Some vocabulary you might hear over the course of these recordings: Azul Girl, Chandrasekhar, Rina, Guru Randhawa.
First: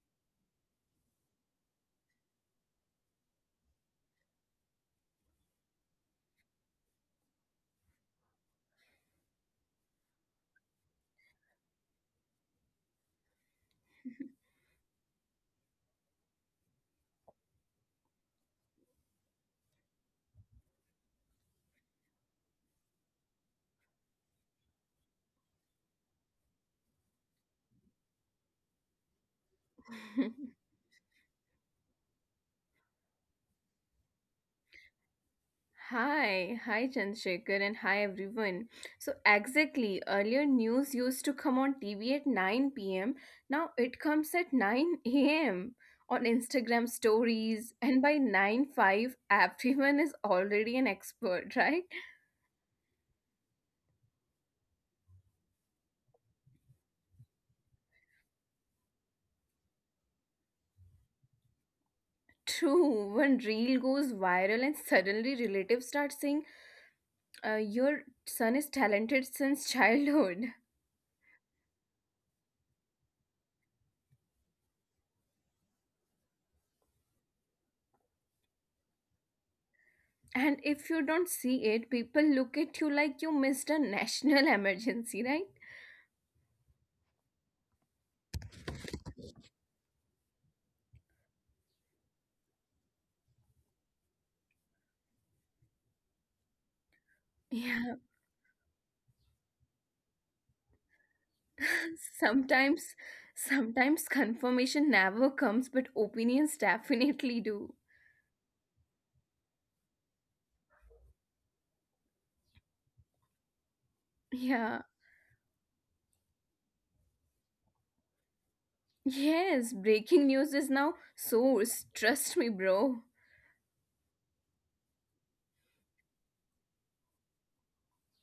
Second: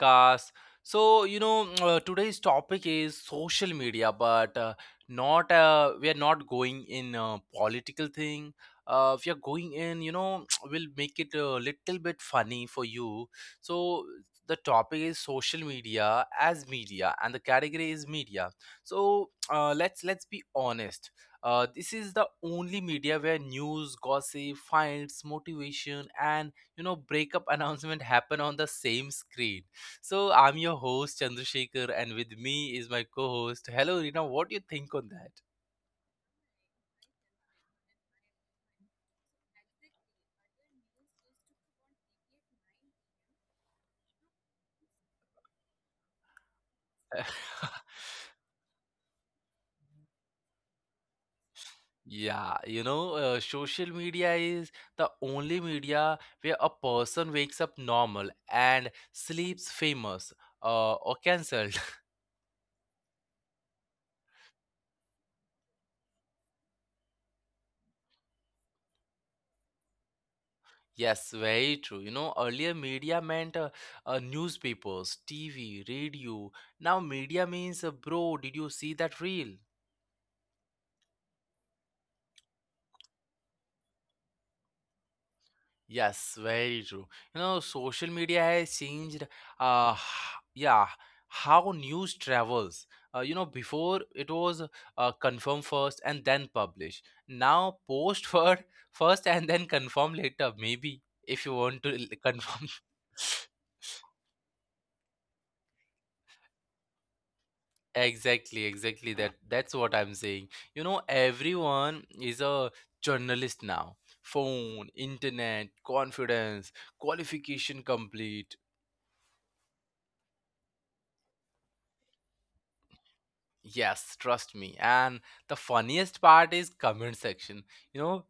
podcast. So, you know, Today's topic is social media, but not we are not going in political thing. We are going in, we'll make it a little bit funny for you. So, the topic is social media as media, and the category is media. So let's be honest. This is the only media where news, gossip, finds, motivation, and breakup announcement happen on the same screen. So I'm your host Chandrasekhar, and with me is my co-host. Hello, Rina. What do you think on that? Hi, Chandrasekhar, and hi everyone. So, exactly, earlier news used to come on TV at 9 pm. Now it comes at 9 a.m. on Instagram stories, and by nine five, everyone is already an expert, right? Yeah, social media is the only media where a person wakes up normal and sleeps famous, or cancelled. True, when reel goes viral and suddenly relatives start saying, "Your son is talented since childhood." Yes, very true. You know, earlier media meant newspapers, TV, radio. Now media means, bro, did you see that reel? And if you don't see it, people look at you like you missed a national emergency, right? Yes, very true. You know, social media has changed, h- yeah, how news travels. Before it was confirm first and then publish. Now Yeah. post for first and then confirm later, maybe if you want to confirm. Sometimes, sometimes, confirmation never comes, but opinions definitely do. Exactly, exactly. That's what I'm saying. You know, everyone is a journalist now. Phone, Yeah. internet, confidence, qualification complete. Yes, breaking news is now source. Trust me, bro. Yes, trust me. And the funniest part is comment section. You know,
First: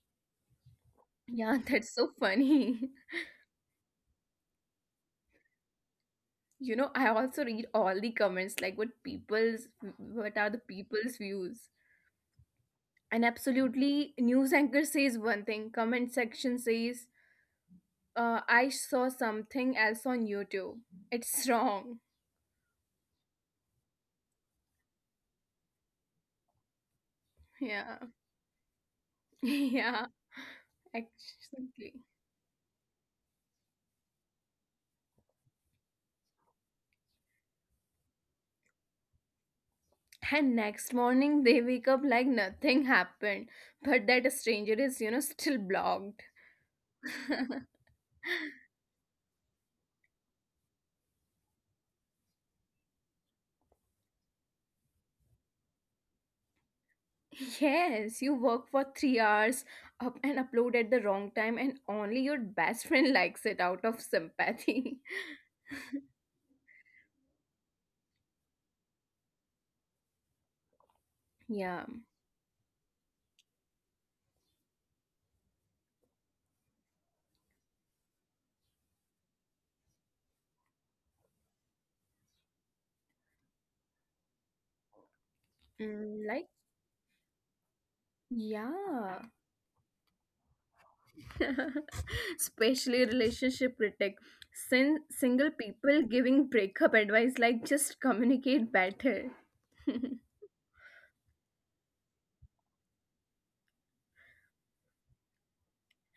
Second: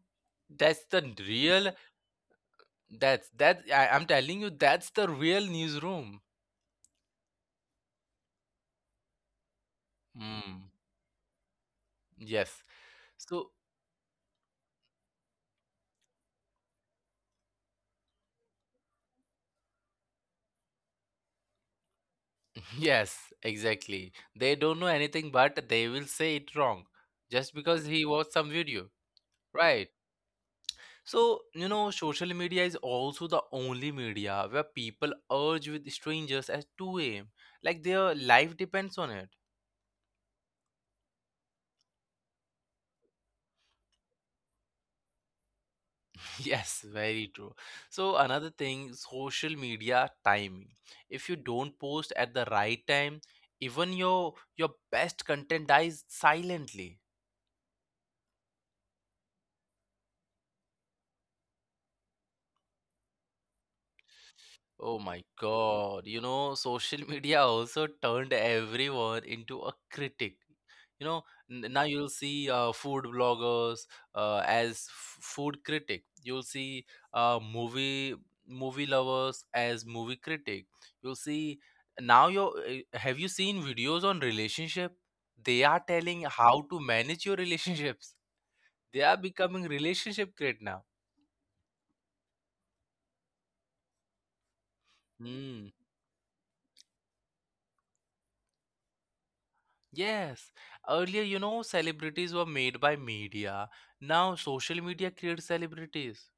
that's the Yeah, real that's so funny. that's that I, I'm telling you that's the real newsroom. You know, I also read all the comments, like what are the Hmm. people's views. Yes. And So absolutely, news anchor says one thing, comment section says. I saw something else on YouTube. It's wrong. yes, exactly. They don't know anything but they will say it wrong just because Yeah. he watched some video. Right. Yeah, So, you know, exactly. social media is also the only media where people urge with strangers at 2 a.m. Like their life depends on it. And next morning they wake up like nothing happened, but that stranger is, still blocked. Yes, very true. So, another thing, social media timing. If you don't post at the right time, even your best content dies silently. Yes, you work for 3 hours up and upload at the wrong time, and only your best friend likes it out of sympathy. Oh my God. You know, social media also turned everyone into a critic. You know, Yeah. Now you'll see food bloggers as food critic. You'll see uh, movie movie lovers as movie critic. You'll see now you Have you seen videos on relationship? They are Mm, telling like, how to manage your relationships. They yeah. are becoming relationship critic now. Especially relationship critic. Single Hmm. people giving breakup advice like just communicate better. Yes, earlier, you know, celebrities were made by media. Now social media creates celebrities.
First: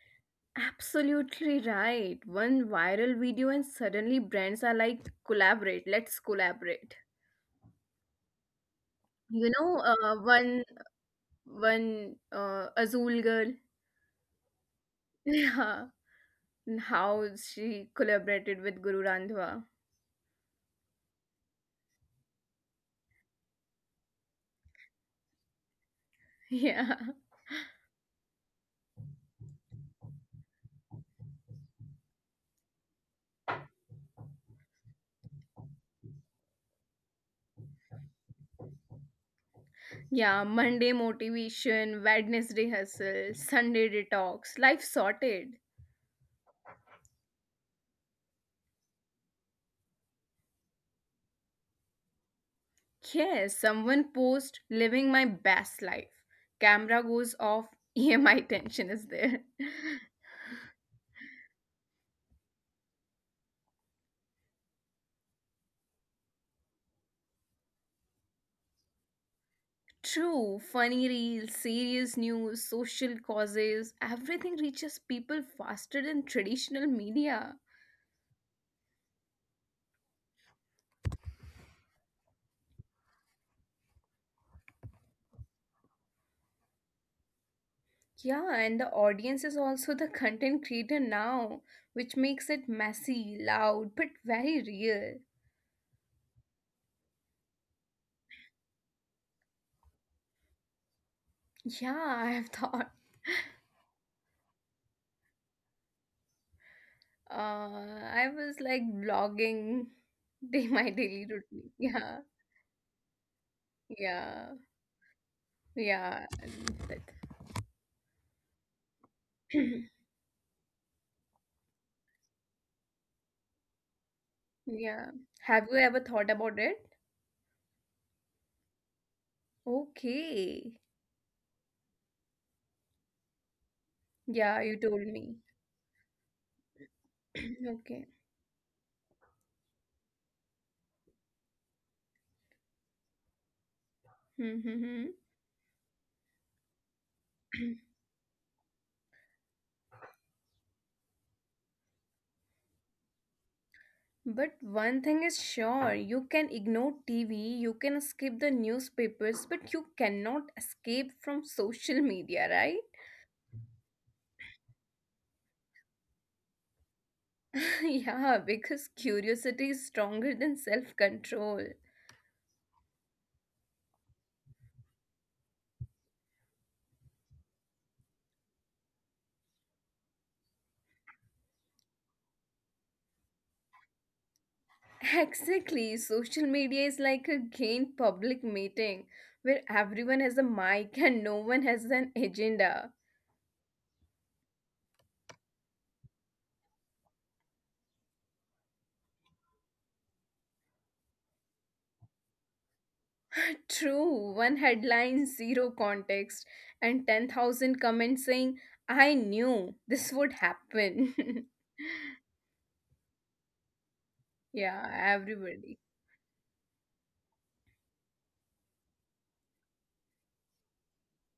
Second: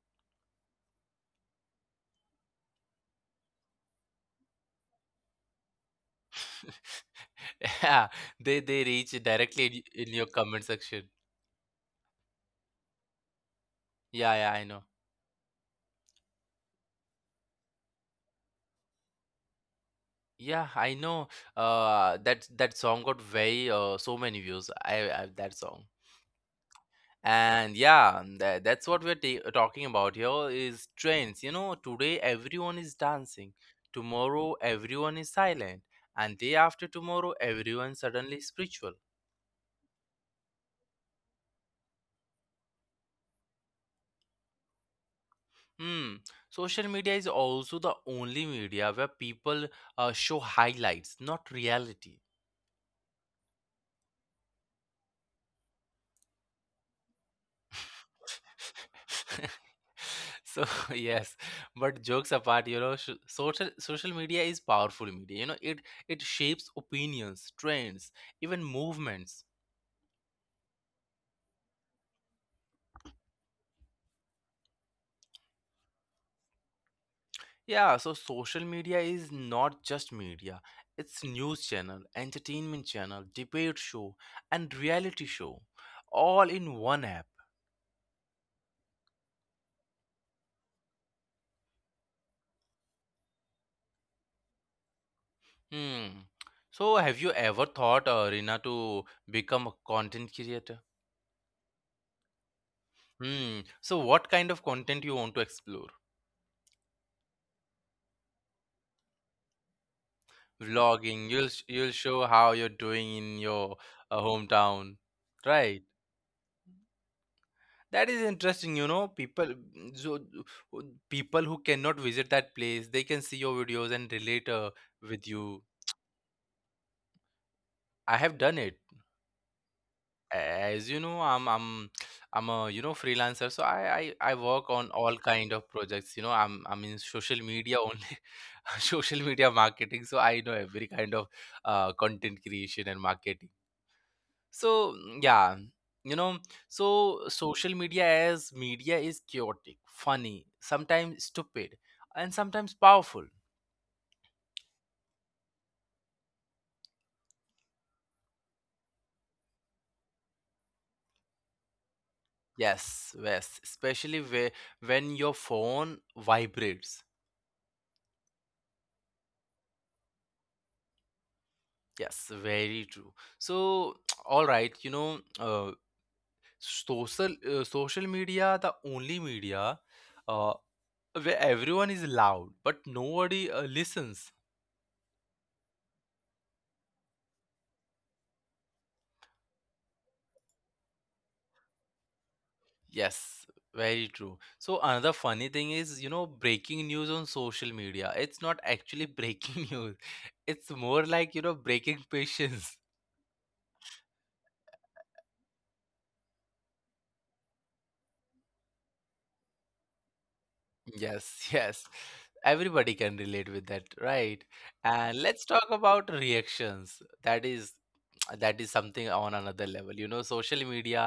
Absolutely right, one viral video, and suddenly brands are like collaborate, let's collaborate. Yeah, they reach You know, directly in your one comment section. one azul girl Yeah, yeah, I know. yeah, and how she collaborated with Guru Randhawa. Yeah, I know. That song got very so many views. I that song. yeah, And yeah, that's what we're ta talking about here is trends. You know, today everyone is dancing. Tomorrow everyone is silent, and day after tomorrow everyone suddenly spiritual. yeah. Monday motivation, Wednesday hustle, Sunday detox, life sorted. Hmm. Social media is also the only media where people show highlights, not reality. Yes, someone post living my best life. Camera goes off, EMI tension is there. So yes, but jokes apart, you know, social media is powerful media. You know, it shapes opinions, trends, even movements. True, funny reels, serious news, social causes, everything reaches people faster than traditional media. Yeah, so social media is not just media. It's news channel, entertainment channel, debate show, and reality show, all in one app. Yeah, and the audience is also the content creator now, which makes it messy, loud, but very real. Hmm. So have you ever thought, Rina, to become a content creator? Yeah, I have thought. Hmm. So what kind of content you want to explore? I was like vlogging day my daily Vlogging. Routine. You'll Yeah. show how you're doing in your Yeah, hometown, right? yeah, That is interesting. You know, people that- mm, so uh, People who cannot visit that place, they can see your videos and relate yeah. with you. Have you ever thought about it? I have done it. Okay. As you know, I'm a freelancer, so I Yeah, work you on told all me. kind of projects. You know, I'm in social media Okay. only social media marketing, so I know every kind of content creation and marketing, so Mm-hmm. Yeah, you know, so social media as media is chaotic, funny, sometimes stupid, and sometimes powerful. But one thing is sure, you can ignore TV, you can skip the newspapers, but you cannot escape from social media, right? Yes yes especially where when your phone vibrates. Yeah, because curiosity is stronger than self-control. Yes, very true. So, all right, you know, social social media, the only media uh, where everyone is loud, but nobody listens. Exactly. Social media is like a gain public meeting where everyone has a mic and no one has an agenda. Yes, very true. So another funny thing is, you know, breaking news on social media. It's not actually breaking news. It's more like, you know, breaking patience. True, one headline, zero context, and 10,000 comments saying, "I knew this would happen." Yes, yes. Everybody can relate with that, right? Yeah, And let's everybody. talk about reactions. That is something on another level. You know, social media,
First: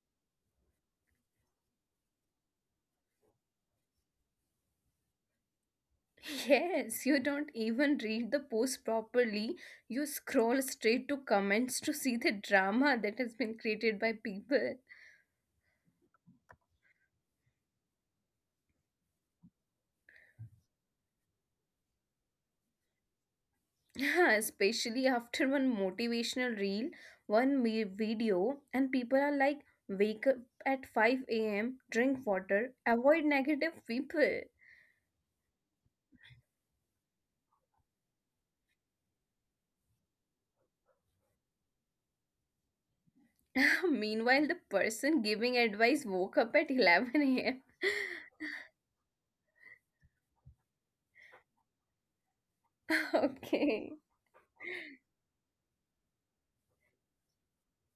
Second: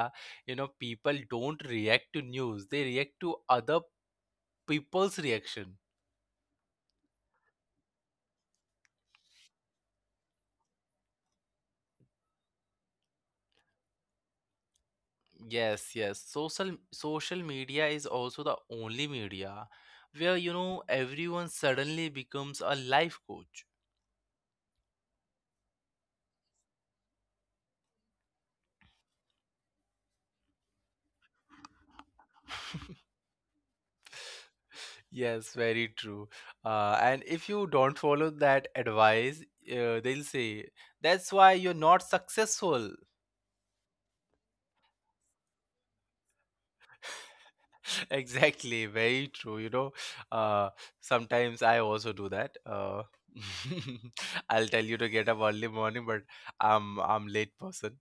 you know, people don't react to news, they react to other people's reaction. Yes, you don't even read the post properly. You scroll straight to comments to see the drama that has been created by people. Yes, yes, social media is also the only media where, you know, everyone suddenly becomes a life coach. Yeah, especially after one motivational reel, one video, and people are like, wake up at 5 a.m., drink water, avoid negative people. Yes, very true. Uh, and if you don't follow that advice, they'll say that's why you're not successful. Meanwhile, the person giving advice woke up at 11 a.m. Exactly, very true. You know, uh, sometimes I also do that. Okay. I'll tell you to get up early morning, but I'm late person.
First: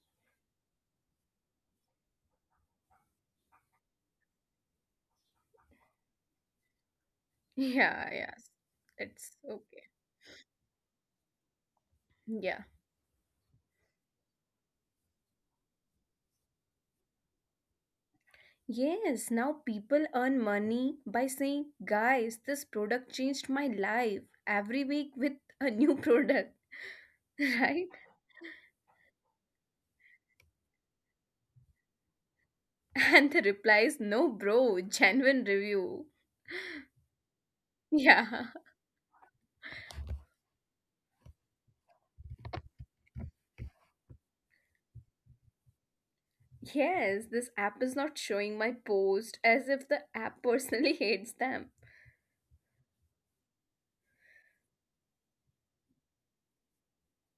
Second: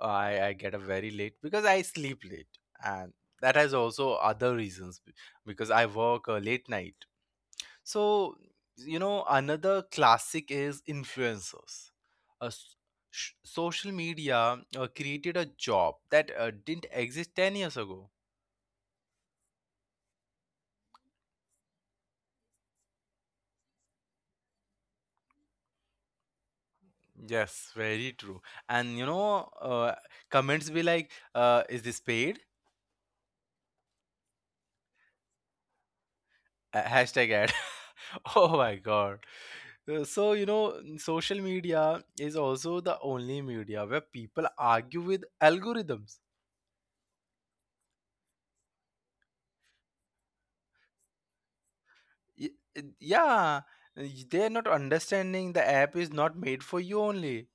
I get up very late because I sleep late, and that has also other reasons because I work late night. Yeah, yeah, So you know, it's another okay. classic is influencers. Uh, Yeah. s- Social media created a job that didn't exist 10 years ago. Yes, now people earn money by saying, guys, this product changed my life, every week with a new product, Yes, right? very true. And you know, comments be like, "Is this paid?" And the reply is no, bro, genuine review. Hashtag ad. Oh Yeah. my God. So you know, social media is also the only media where people argue with algorithms. Yes, this app is not showing my post, as if the app personally hates them. Y- Yeah, they're not understanding the app is not made for you only.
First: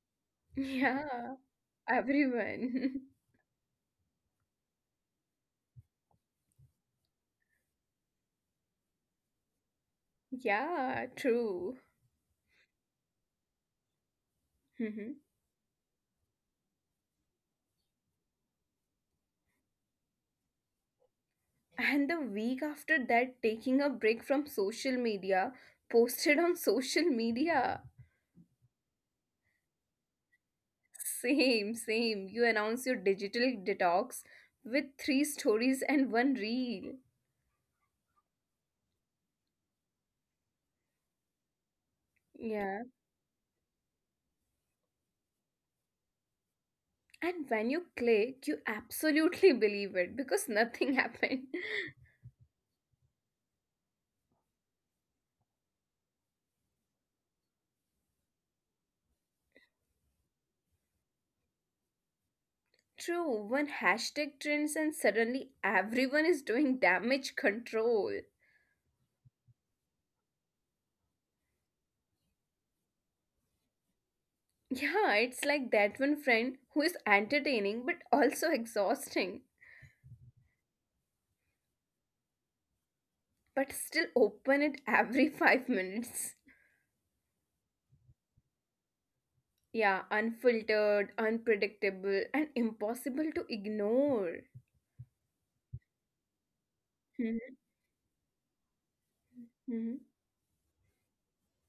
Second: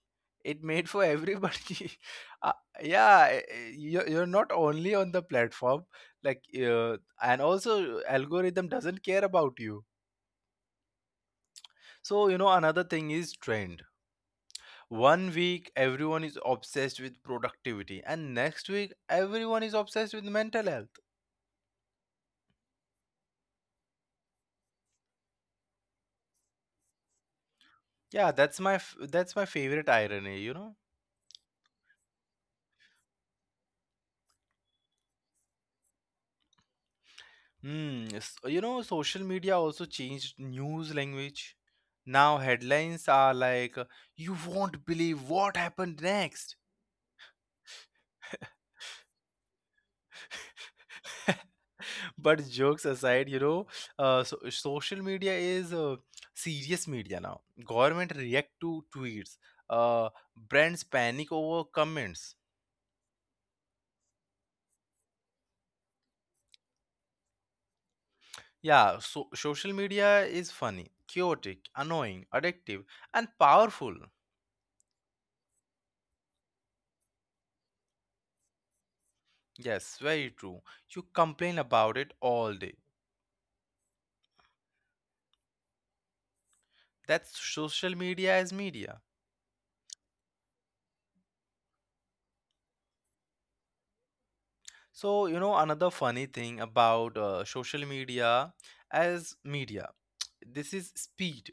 It made for Yeah, everybody. uh, everyone. you're not only on the platform, like, and also algorithm doesn't care about you. Yeah, true. So, you know, another thing is trend. Mhm. One week, everyone is obsessed with productivity, and next week, everyone is obsessed with mental health. And the week after that, taking a break from social media, posted on social media. Yeah, that's my favorite irony. You know, Same, same. You announce your digital detox with three stories and one reel. hmm. You know, social media also changed news language. Now Yeah. headlines are like, "You won't believe what happened next," And when you click, you absolutely believe it because nothing happened. but jokes aside, you know, social media is serious media now. Government react to tweets, uh, brands panic over comments. True, one hashtag trends and suddenly everyone is doing damage control. Yeah, so social media is funny, chaotic, annoying, addictive, and powerful. Yeah, it's like that one friend who is entertaining but also exhausting, Yes, very true. You complain about it all day. but still open it every 5 minutes. That's social media as media. Yeah, unfiltered, unpredictable, and impossible to ignore. So you know, another funny thing about Mhm, social media as mhm. media, this is speed.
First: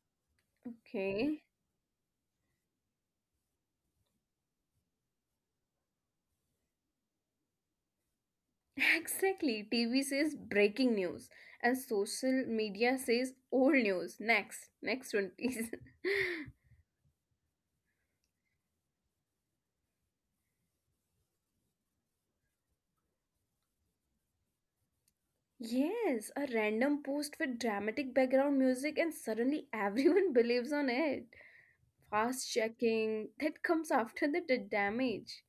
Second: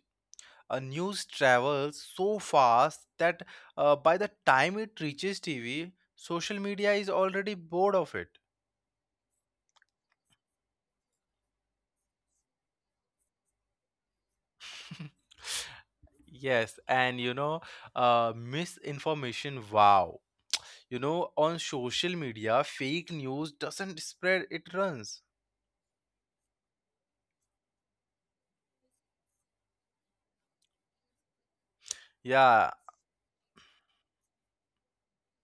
News Okay. travels so fast that by the time it reaches TV, social media is already bored of it. Exactly. TV says breaking news and social media says old news. Next. Next one, please. Yes, and you know, misinformation. Wow, you know, on social media, fake news doesn't spread; it runs. Yes, a random post with dramatic background music and suddenly everyone believes on it. Fast Yeah, checking that comes after the damage.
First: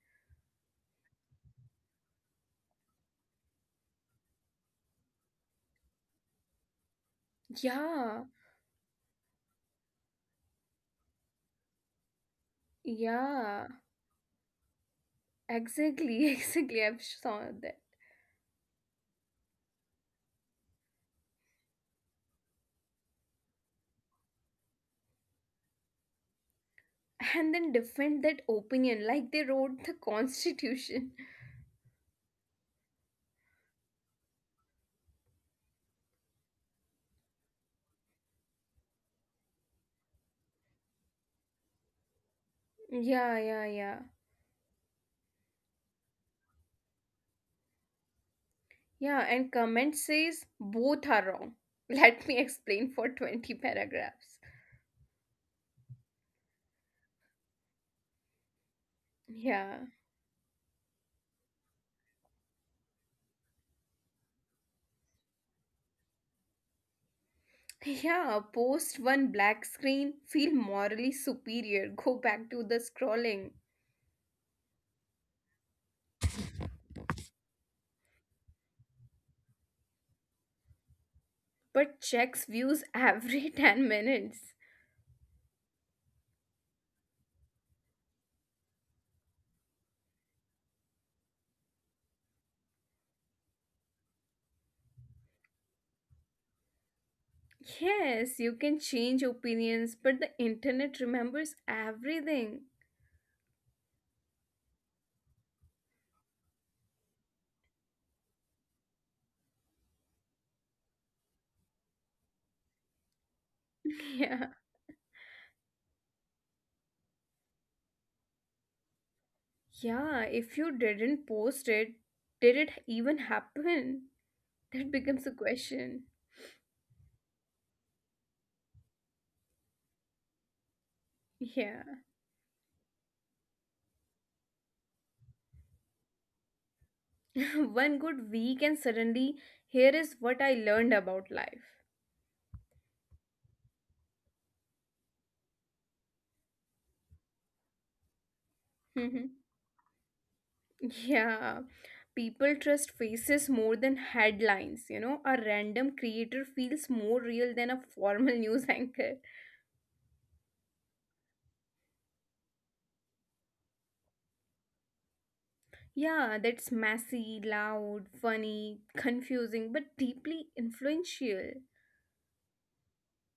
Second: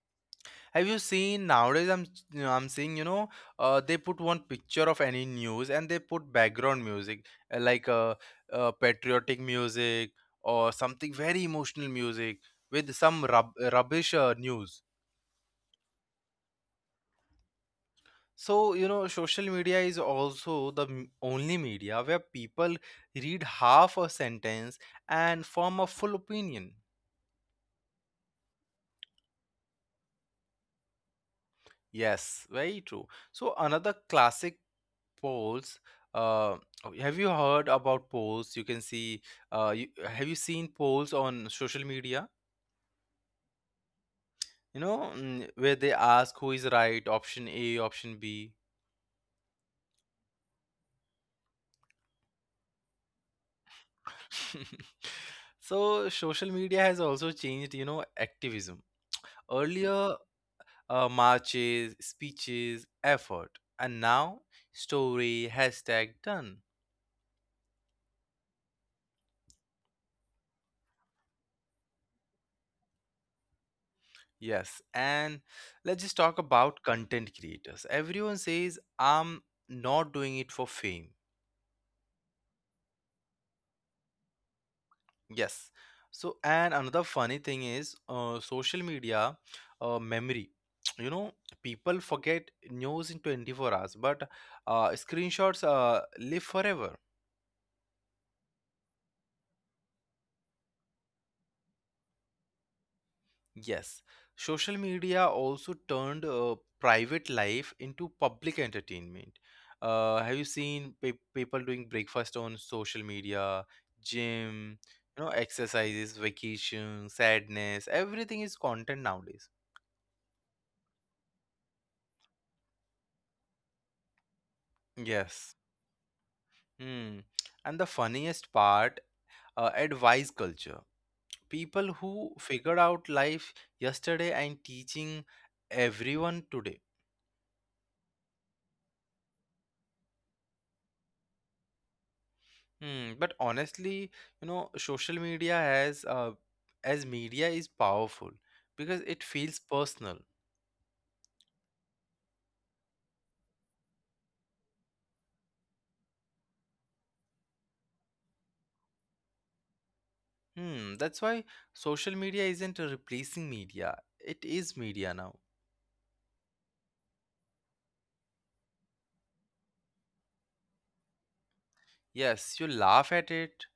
have you seen nowadays? I'm seeing, you know, they put one picture of any news and they put background music, uh, like uh, Yeah. uh, patriotic music or something very emotional music with some Yeah. rubbish news. Exactly. Exactly. I've saw that. So you know, social media is also the only media where people read half a sentence and form a full opinion. And then defend that opinion like they wrote the constitution. Yes, very true. So another classic, polls. uh oh, have you heard about polls? You can see, have you seen polls on social media, Yeah, yeah, yeah. you know, where they ask who is right, option a, option b? Yeah, and comment says both are wrong. Let me explain for 20 paragraphs. So social media has also changed, you know, activism. Yeah. Earlier, marches, speeches, effort, and now story, hashtag, done. Yeah, post one black screen, feel morally superior, go back to the scrolling, Yes, and let's just talk about content creators. Everyone says I'm not doing it for fame. but checks views every 10 minutes. Yes. So, and another funny thing is social media memory. You know, people forget news in 24 hours, but screenshots live forever. Yes, you can change opinions, but the internet remembers everything. Yes. Social media also turned private life into public entertainment. Have you seen people doing breakfast on social media, gym, Yeah. you know, exercises, vacation, sadness? Everything is content nowadays. Yeah, if you didn't post it, did it even happen? That Yes. becomes a question. Hmm. And the funniest part, advice culture. People Yeah. who figured out life yesterday and teaching everyone today. One good week, and suddenly, here is what I learned about life. Hmm. But honestly, you know, social media as media is powerful because it feels Mhm. personal. Yeah, people trust faces more than headlines. You know, a random creator feels more real than a formal news anchor. Hmm. That's why social media isn't replacing media. It is media now. Yeah, that's messy, loud, funny, confusing, but deeply influential. Yes, you laugh at it,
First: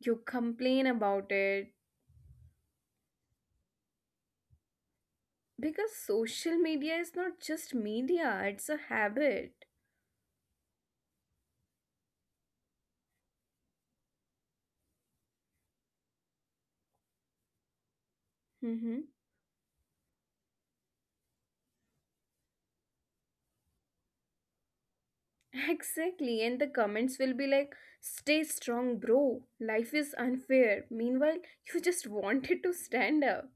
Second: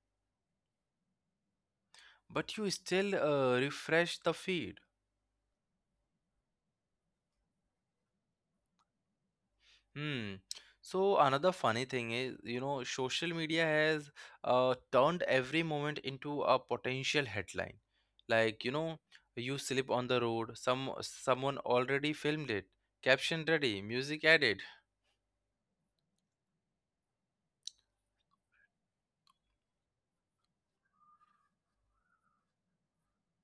You complain about it but you still refresh the feed. because social media is not just media, it's a habit. Hmm. So another funny thing is, you know, social media has turned every moment into a potential headline. Like, you know, you slip on the road, someone already filmed it, caption ready, music added. Exactly, and the comments will be like, "Stay strong, bro. Life is unfair." Meanwhile, you just wanted to stand up.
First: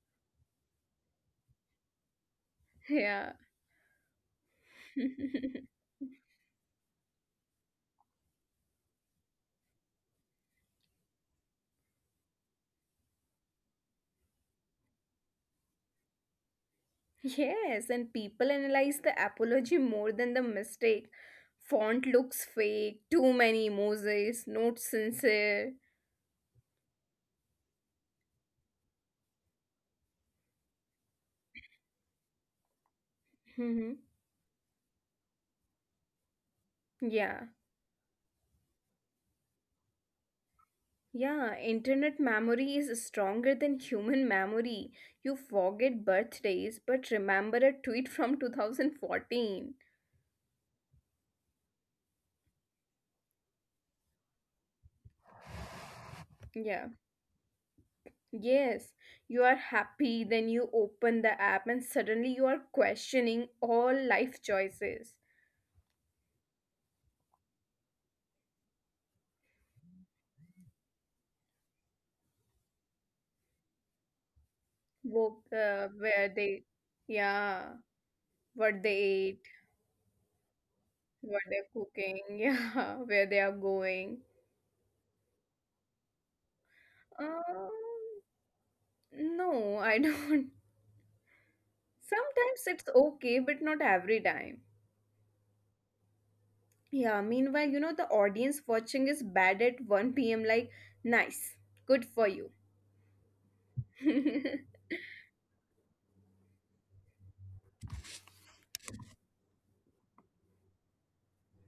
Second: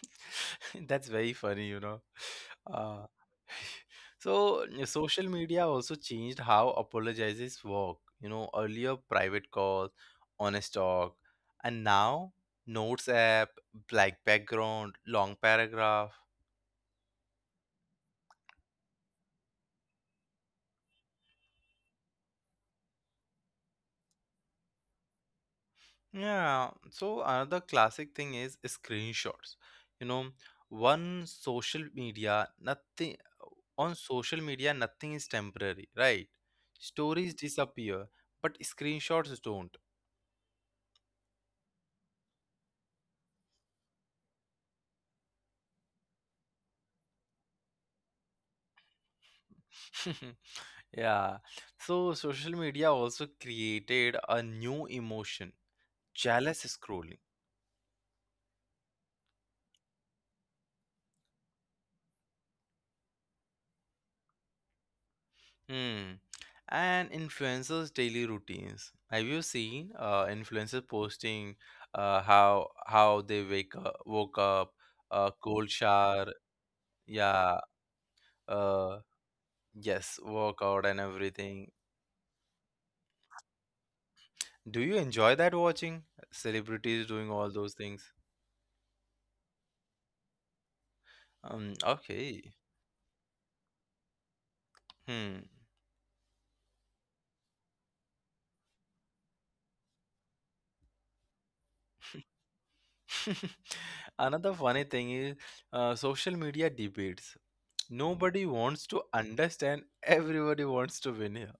That's very funny, you know. Uh, Yeah. so, social media also changed how apologizes work. You know, earlier private calls, honest talk, and now notes app, black background, long paragraph. Yes, and people analyze the apology more than the mistake. Font looks fake, too many emojis, not sincere. Yeah. So, another classic thing is screenshots. You know, one social media, nothing on Hmm. social media, nothing is temporary, right? Stories Yeah, disappear, but screenshots don't. yeah, internet memory is stronger than human memory. You forget birthdays, but remember a tweet from 2014. Yeah. So social media also created a new emotion, jealous Yeah. scrolling. Yes, you are happy, then you open the app and suddenly you are questioning all life choices. Hmm. And influencers' daily routines. Have you seen influencers posting, how they woke up, Wo- cold uh, where shower, they, yeah, yeah, what they uh, ate, yes, workout and what they're everything? cooking, yeah, where they are going. Do you enjoy that watching celebrities doing all Um, those things? no, I don't. Okay. Sometimes it's okay, but not every time. Hmm. Yeah, meanwhile, the audience watching is bad at 1 p.m. like, nice, good for you. Another funny thing is social media debates. Nobody wants to understand, everybody wants to win here.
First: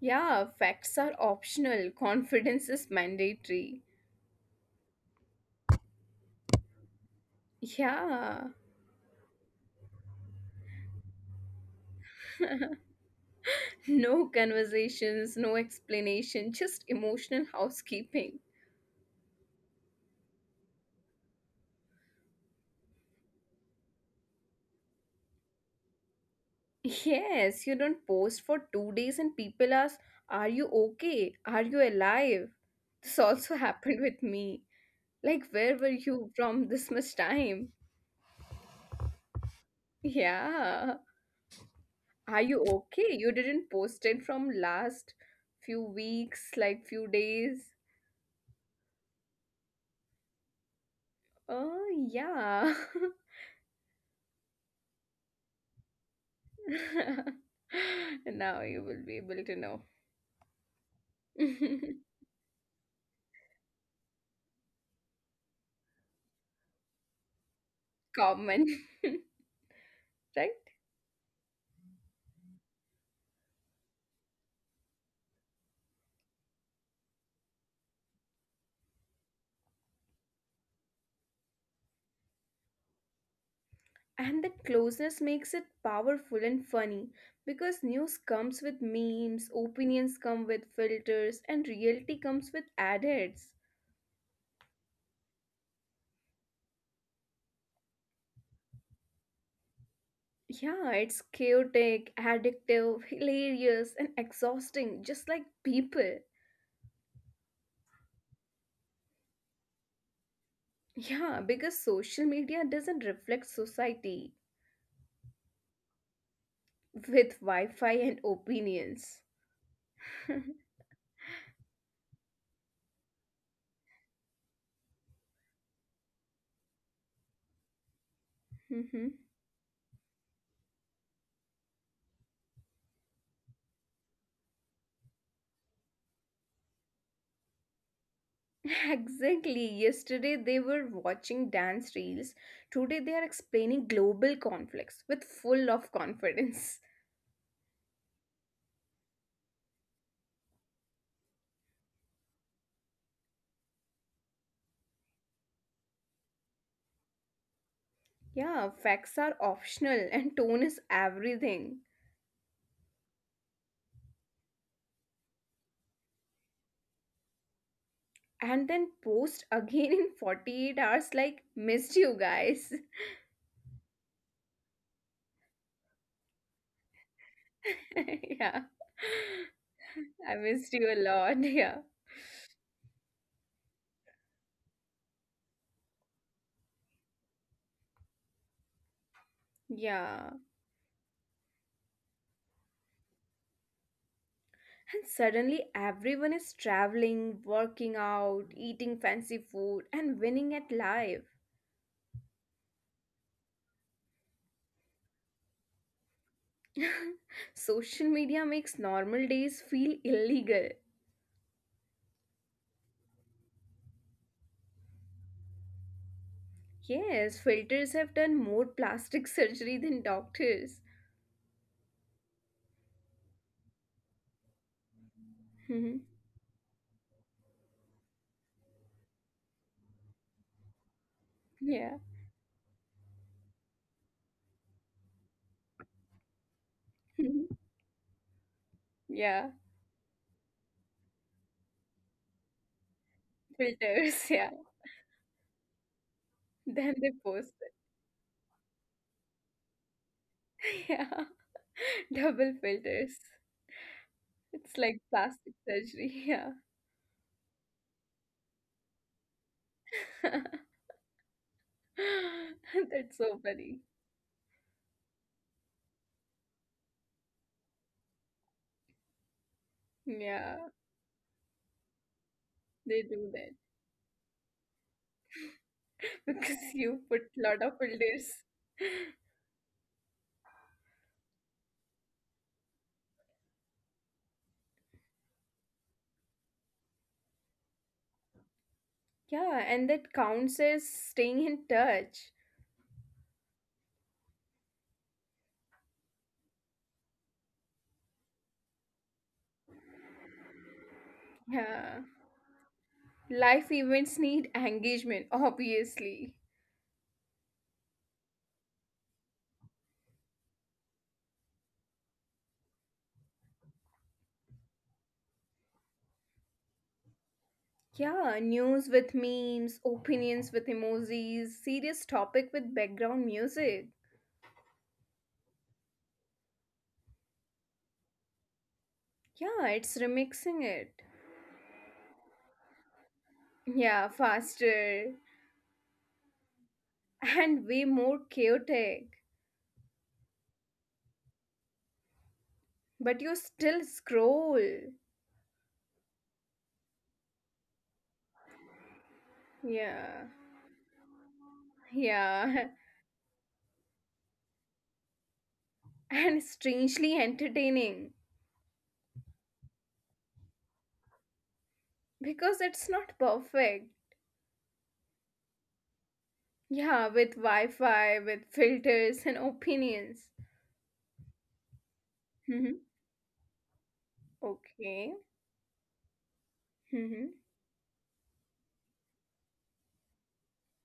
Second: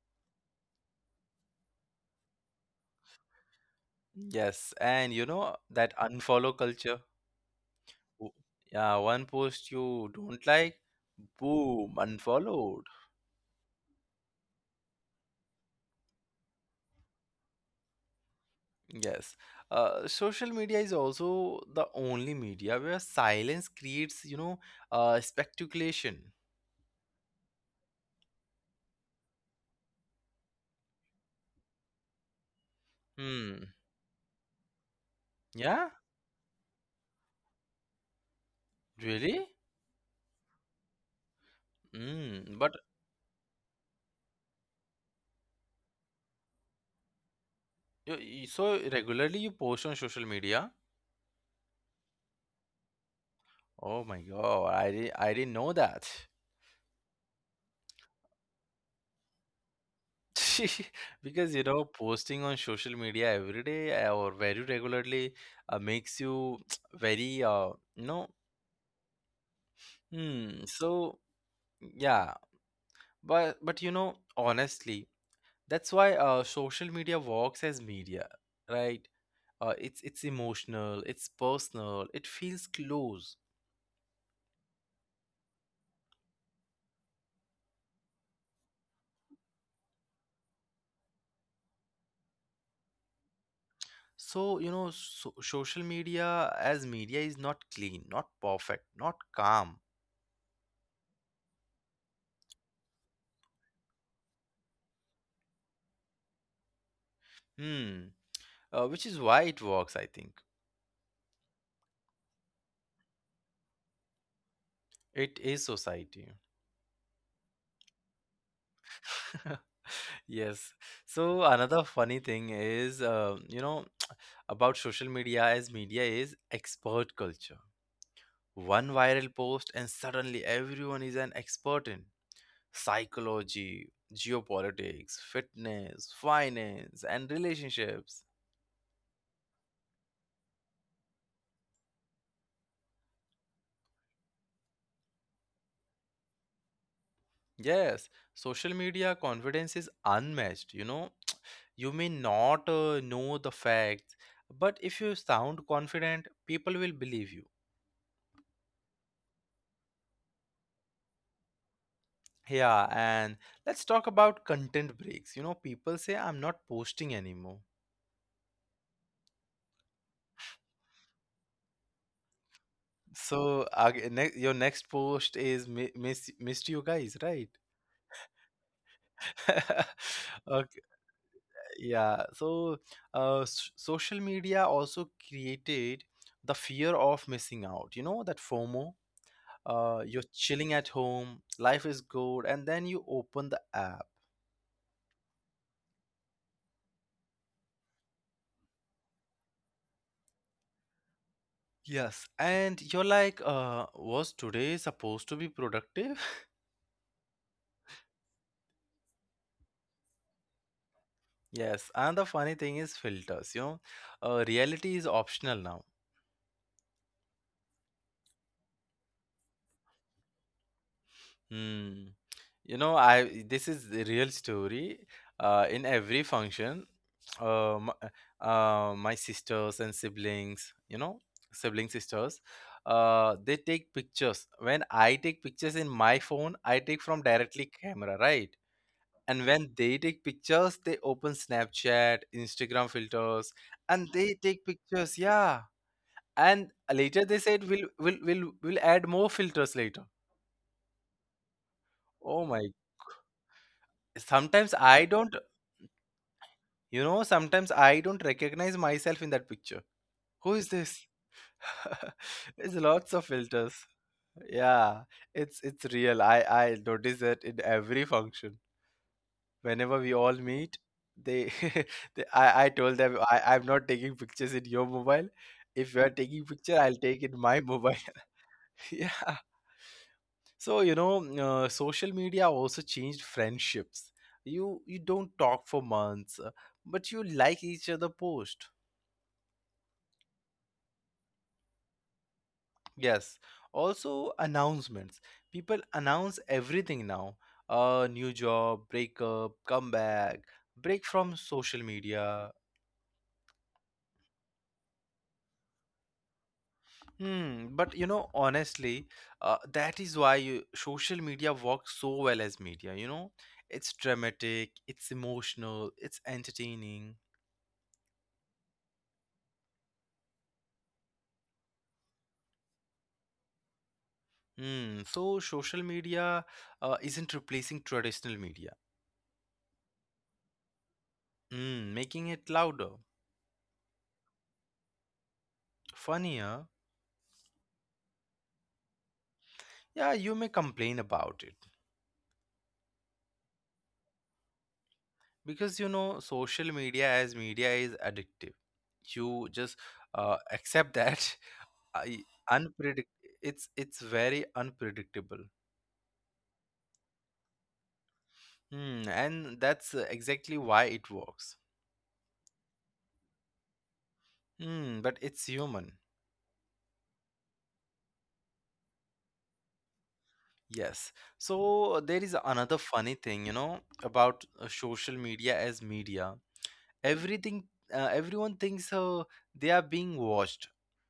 Yeah, facts are optional, confidence is mandatory. Yes, and you know that unfollow culture. W- Yeah. Yeah, one post you don't like, boom, unfollowed. No conversations, no explanation, just emotional housekeeping. Yes, social media is also the only media where silence creates, speculation. Yes, you don't post for 2 days and people ask, "Are you okay? Are you alive?" This also Hmm. happened with me. Like, where were Yeah, you from this much time? really? Yeah. Are you Mm. But okay? You didn't post it from last few weeks, like few days. So regularly you post on social media? Oh, yeah. Oh my God, I didn't know that. Now you will be able to know. Because you know, posting on social media every day or very regularly makes you very you know, Common, right? so yeah, but you know, honestly, that's why social media works as media, right? It's emotional, it's personal, it feels close. And that closeness makes it powerful and funny because news comes with memes, opinions come with filters, and reality comes with adults. So, you know, so social media as media is not clean, not perfect, not calm. Yeah, it's chaotic, addictive, hilarious, and exhausting, just like people. Hmm. Which is why it works, I think. Yeah, because social media doesn't reflect society It is society. with Wi Fi and opinions. Yes. So another funny thing is, about social media as media is expert culture. One viral post and suddenly everyone is an expert in psychology, geopolitics, fitness, finance, and relationships. Exactly. Yesterday they were watching dance reels. Today they are explaining global conflicts with full of confidence. Yes, social media confidence is unmatched. You know, you may not know the facts, but if you sound confident, people will believe you. Yeah, facts are optional and tone is everything. Yeah, and let's talk about content breaks. You know, people say I'm not posting anymore. And then post again in 48 hours like missed you guys. So, your next post is missed you guys, right? Yeah. I missed you a Okay, lot. Yeah. yeah. So, social media also created the fear of missing out. You know, that FOMO. You're Yeah. chilling at home, life is good, and then you open the app. And suddenly everyone is traveling, working out, eating fancy food and winning at life. Yes, and you're like, was today supposed to be productive? Social media makes normal days feel illegal. Yes, and the funny thing is filters, you know, reality is optional now. Yes, filters have done more plastic surgery than doctors. Hmm. You know, I this is the real story. In Mhm. every function, uh, my, my sisters and siblings, you know, sibling Yeah. sisters, they take pictures. When I take pictures in my phone, I take from directly Mhm. camera, right? And when Yeah. they take pictures, they open Snapchat, Instagram filters, and they Filters, take yeah. pictures. Yeah, and Then later they they said post we'll it. we'll we'll we'll add more filters later. Yeah. Oh my! Double filters. Sometimes It's I like don't plastic surgery. Yeah. You know, sometimes I don't recognize myself in that picture. Who is this? There's lots of That's so filters. funny. Yeah, it's real. I notice that in every function. Whenever we all meet, Yeah. they, they I told them They I do I'm that not taking pictures in your mobile. If you are taking picture, I'll because take you in my put mobile. lot of filters. Yeah. So you know, social media also changed friendships. You don't talk for months, but you like each other post. Yeah. And that counts as staying in touch. Yes. Also, announcements. People announce everything now. A new job, breakup, comeback, break from social Yeah. media. Life events need engagement, obviously. Hmm. But you know, honestly, that is why you, social media works so well as media. You know, it's dramatic, it's emotional, it's entertaining. Yeah, news with memes, opinions with emojis, serious topic with background music. Hmm. So social media isn't replacing traditional media. Yeah, it's remixing it. Hmm. Making it louder, Yeah, faster funnier. and way more chaotic. Yeah, you may complain about it But you still scroll. because you know social media as media is addictive. You just Yeah, accept that I, yeah, unpredict it's very unpredictable. and strangely entertaining Hmm, and that's exactly why it works. because it's not perfect. Hmm, but it's human. Yeah, with Wi Fi, with filters and opinions. Yes, so there is another Mhm. funny thing you know about social Okay. media as media. Mm-hmm. Everything Everyone thinks they are being watched.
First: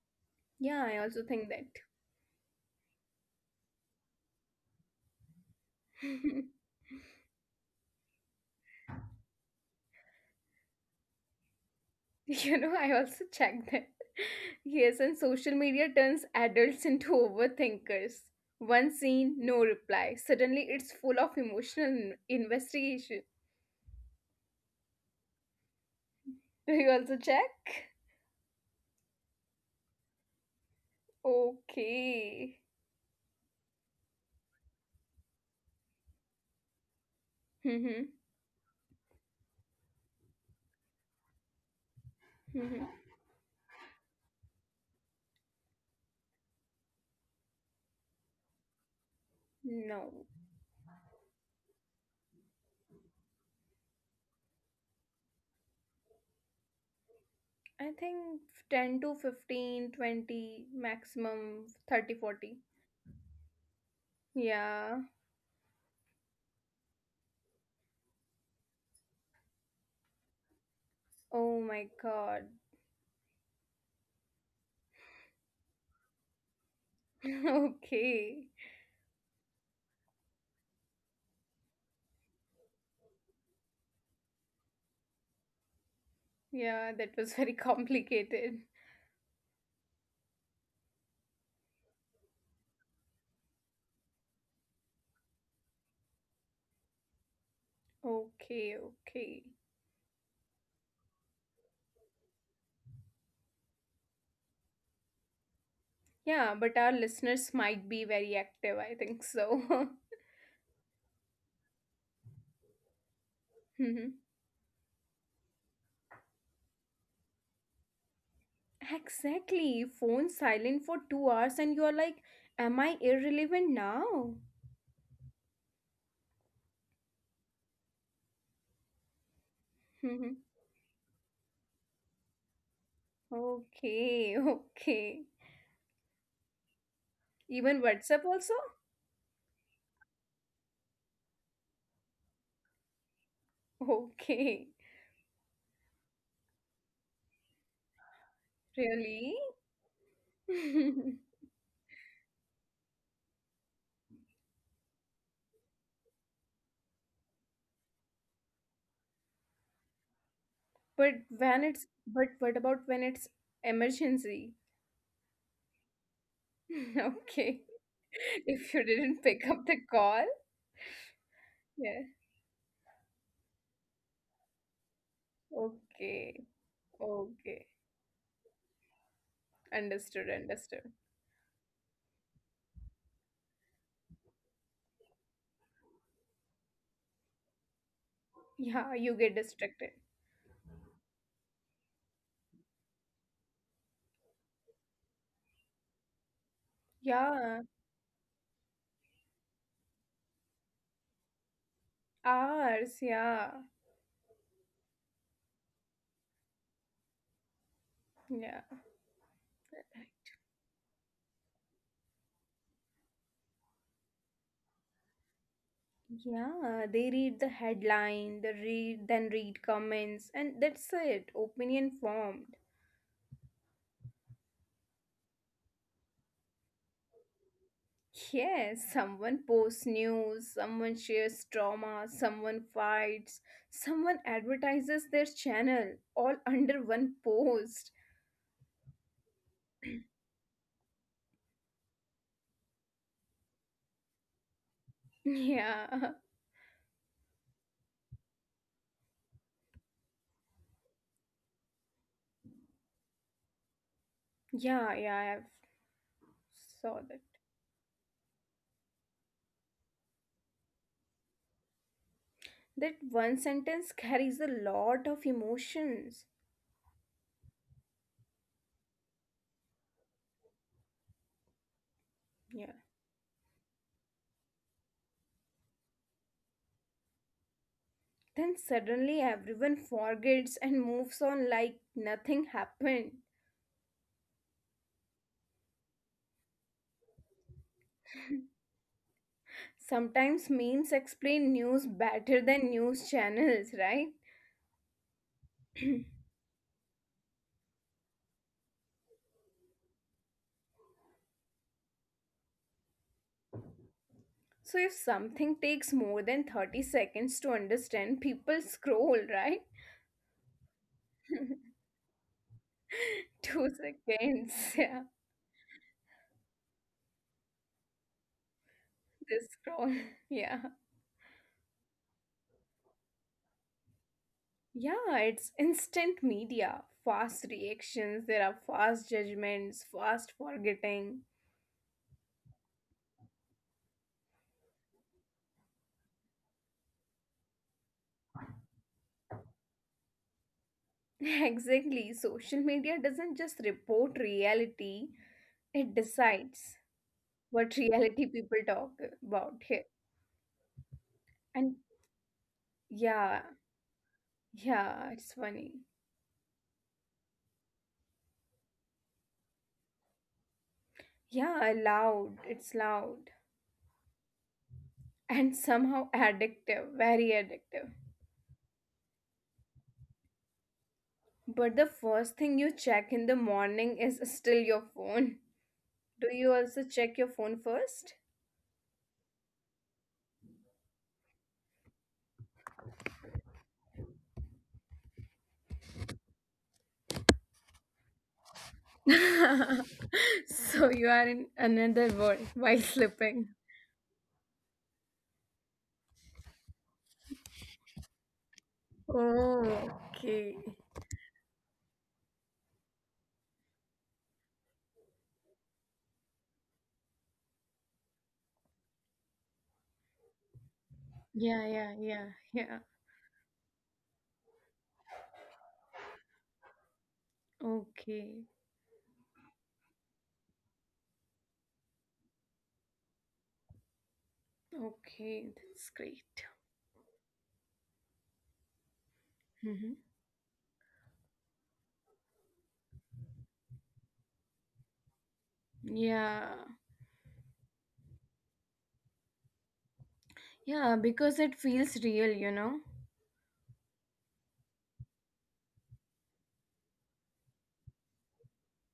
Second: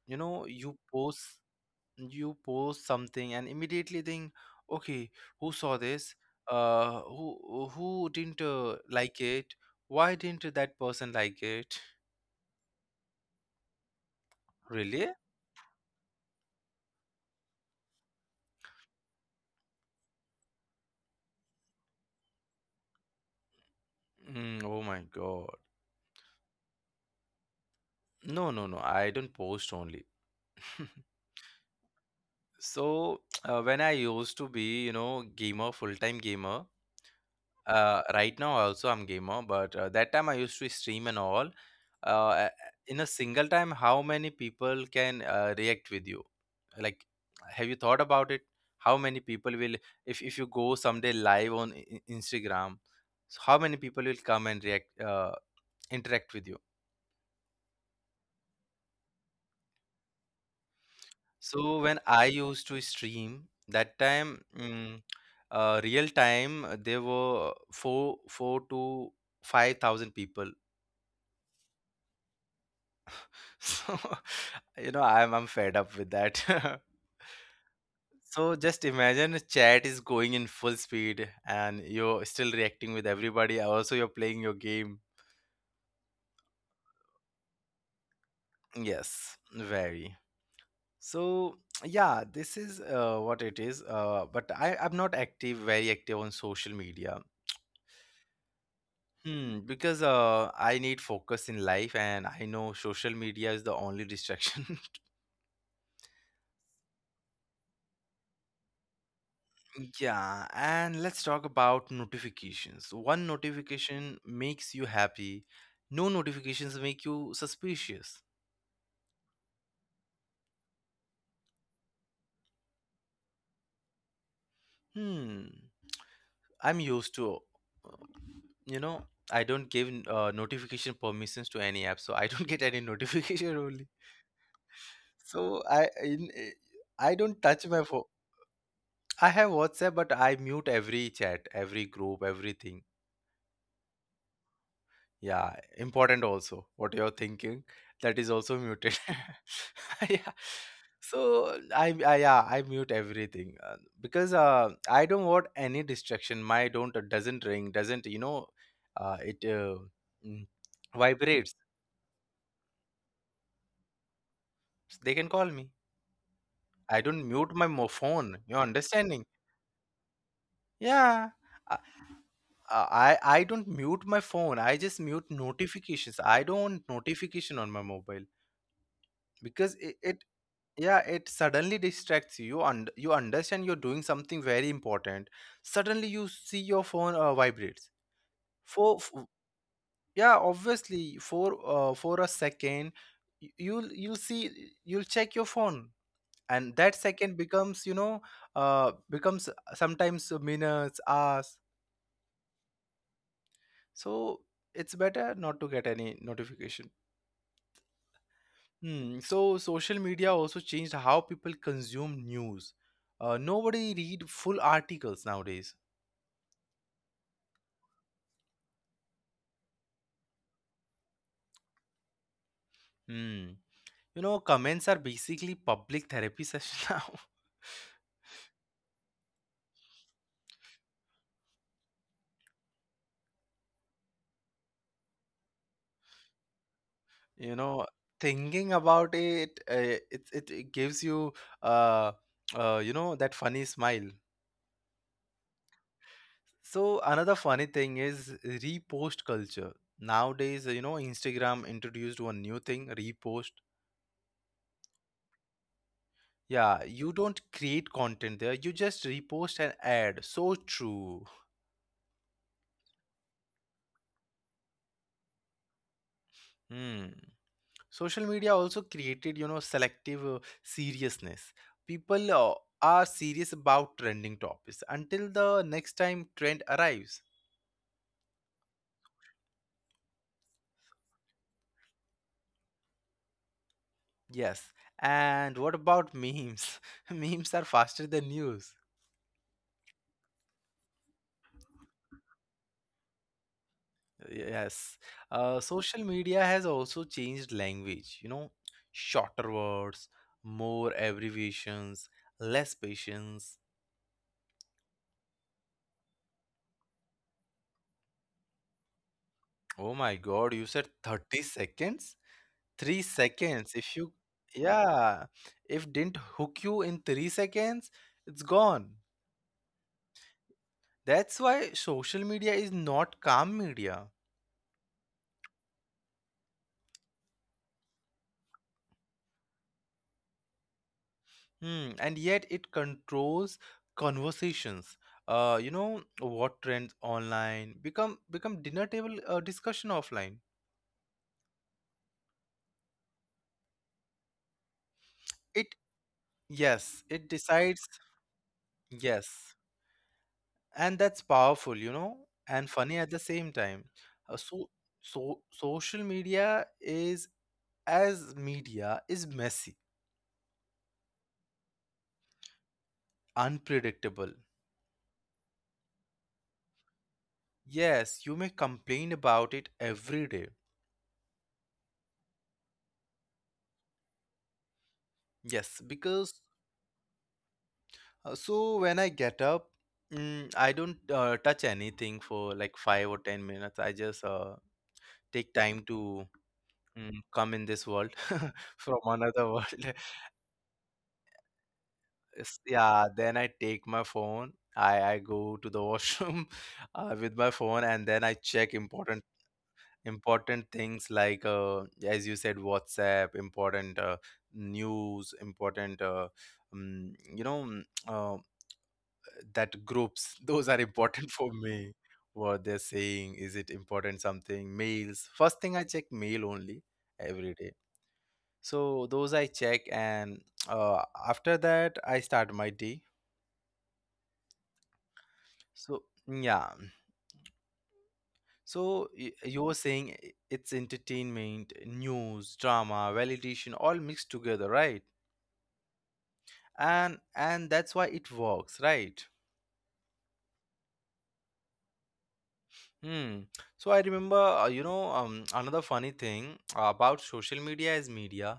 You know, Yeah, I also think you post something and immediately think, okay, who saw this, that. Who didn't like it, why didn't that person like it? You know, I also check that. Yes, Really? and social media turns adults into overthinkers. One scene, no reply. Suddenly, it's full of emotional investigation. Oh my god. Do you also check? No, I don't post only. Okay. So when I used to be, you know, gamer full time gamer, Mm-hmm. Right now also I'm gamer, but that time I used to stream and all. Mm-hmm. uh, in a single time, how many people can react with you? Like, have you thought about it? How many people will No. If you go someday live on Instagram, so how many people will come and react, interact with you? I think 10 to 15, 20 maximum So 30, when I 40. used to stream that time, Yeah. Real time, there were 4 to 5,000 people. Oh my god. So, you know, I'm fed up with that. Okay. So just imagine a chat is going in full speed and you're still reacting with everybody. Also, you're playing your game. Yeah, that was very complicated. Yes, very. So yeah, this is what it is. But I, I'm not active, very active on social media. Okay, okay. Hmm, because I need focus in life, and I know social media is the only distraction. Yeah, but our listeners might be very active, I think so. Yeah, and let's talk about notifications. One Mhm. notification makes you happy, no notifications make you suspicious. Exactly. Phone silent for 2 hours, and you are like, "Am I irrelevant now?" Hmm, I'm used to, uh, you know, I don't give Mhm. Notification permissions to any app, so I don't get any notification only. Okay, okay. So I don't Even touch my phone. WhatsApp also? I have WhatsApp, but I mute every chat, every group, everything. Okay. Yeah, important also. What you're thinking, that is also muted. Really? Yeah, so I yeah, I mute everything because I don't want any distraction. My don't Doesn't ring, doesn't, you know, uh, it uh, mm, vibrates. But what about when it's emergency? They can call me. I don't Okay. mute my phone, If you you didn't understanding? pick up the call. Yeah, I, Yeah. I don't mute my phone. I just mute notifications. Okay. I don't want Okay. notification on my mobile because Understood. it, Understood. yeah, it suddenly distracts you, and you understand you're doing something very important, suddenly you see your phone vibrates. Yeah, you for get f- distracted. yeah, obviously for a second you'll see, you'll check your phone, and that Yeah. second becomes, you know, becomes sometimes minutes, hours. Hours. Yeah. So it's better not to get any notification. Yeah. Hmm. So social media also changed how people consume news. Nobody read full articles nowadays. Yeah, they read the headline, they read then read comments, and that's it. Opinion formed. Hmm. You know, comments are basically public therapy session now. Yes, someone posts news, someone shares trauma, someone fights, someone advertises their channel, all under one You post. know, thinking about it, it gives you uh, you know, that funny smile. Yeah, So another funny thing is repost culture. Nowadays, you know, Instagram introduced one new thing, repost. yeah, yeah, I've Yeah, saw that. you don't create content there, you just repost and add. So true. That one sentence carries a lot of emotions. Hmm. Social media also created, you know, selective seriousness. People Yeah. are serious about trending topics until the next time trend arrives. Then suddenly everyone forgets and moves on like nothing happened. Yes. And what about memes? Memes are faster than news. Sometimes memes explain news better than news channels, right? Yes. Social media has also changed language, you know. Shorter words, more abbreviations, less patience. So if something takes more than 30 seconds to understand, people scroll, right? Oh my god, you said 30 seconds? 3 2 seconds, if you. seconds. Yeah. Yeah, if didn't hook you in 3 seconds, it's gone. They scroll. Yeah. That's why social media is not calm media. Yeah, it's instant media. Fast reactions, there are fast judgments, fast forgetting. Hmm. And yet it controls conversations. uh you know what trends online become, become dinner table discussion offline. Exactly. Social media doesn't just report reality, it It decides Yes, it what decides. reality people talk about here. Yes. And that's And powerful, you know, and funny yeah, at the same time. Uh, yeah, so it's funny. so Social media is, as media is messy, Yeah, loud, it's loud. unpredictable. And somehow addictive, very addictive. Yes, you may complain about it every day. But the first thing you check in the morning is still your phone. Yes, Do you because also check your phone first? So when I get up, I don't touch anything for like 5 or 10 minutes. I just take time to come in this world from another world. So you are in another world while Yes, yeah, sleeping. then I take my phone. I go to the washroom with my phone and then I check important Oh, okay. important things like as you said, WhatsApp important, news important, um, you know mm, uh, that groups those are Yeah, important for yeah, yeah, me, yeah. what they're saying, is it important? Something, mails, first thing I check mail only, every day. Okay, So those I check, and uh, after that I start my day. okay, that's great. So yeah, so Hmm. you were saying it's entertainment, news, drama, validation, all mixed together, right? Yeah, And that's why it works, right? yeah, because it feels real, you know? Hmm. So I remember, another funny thing about social media is media,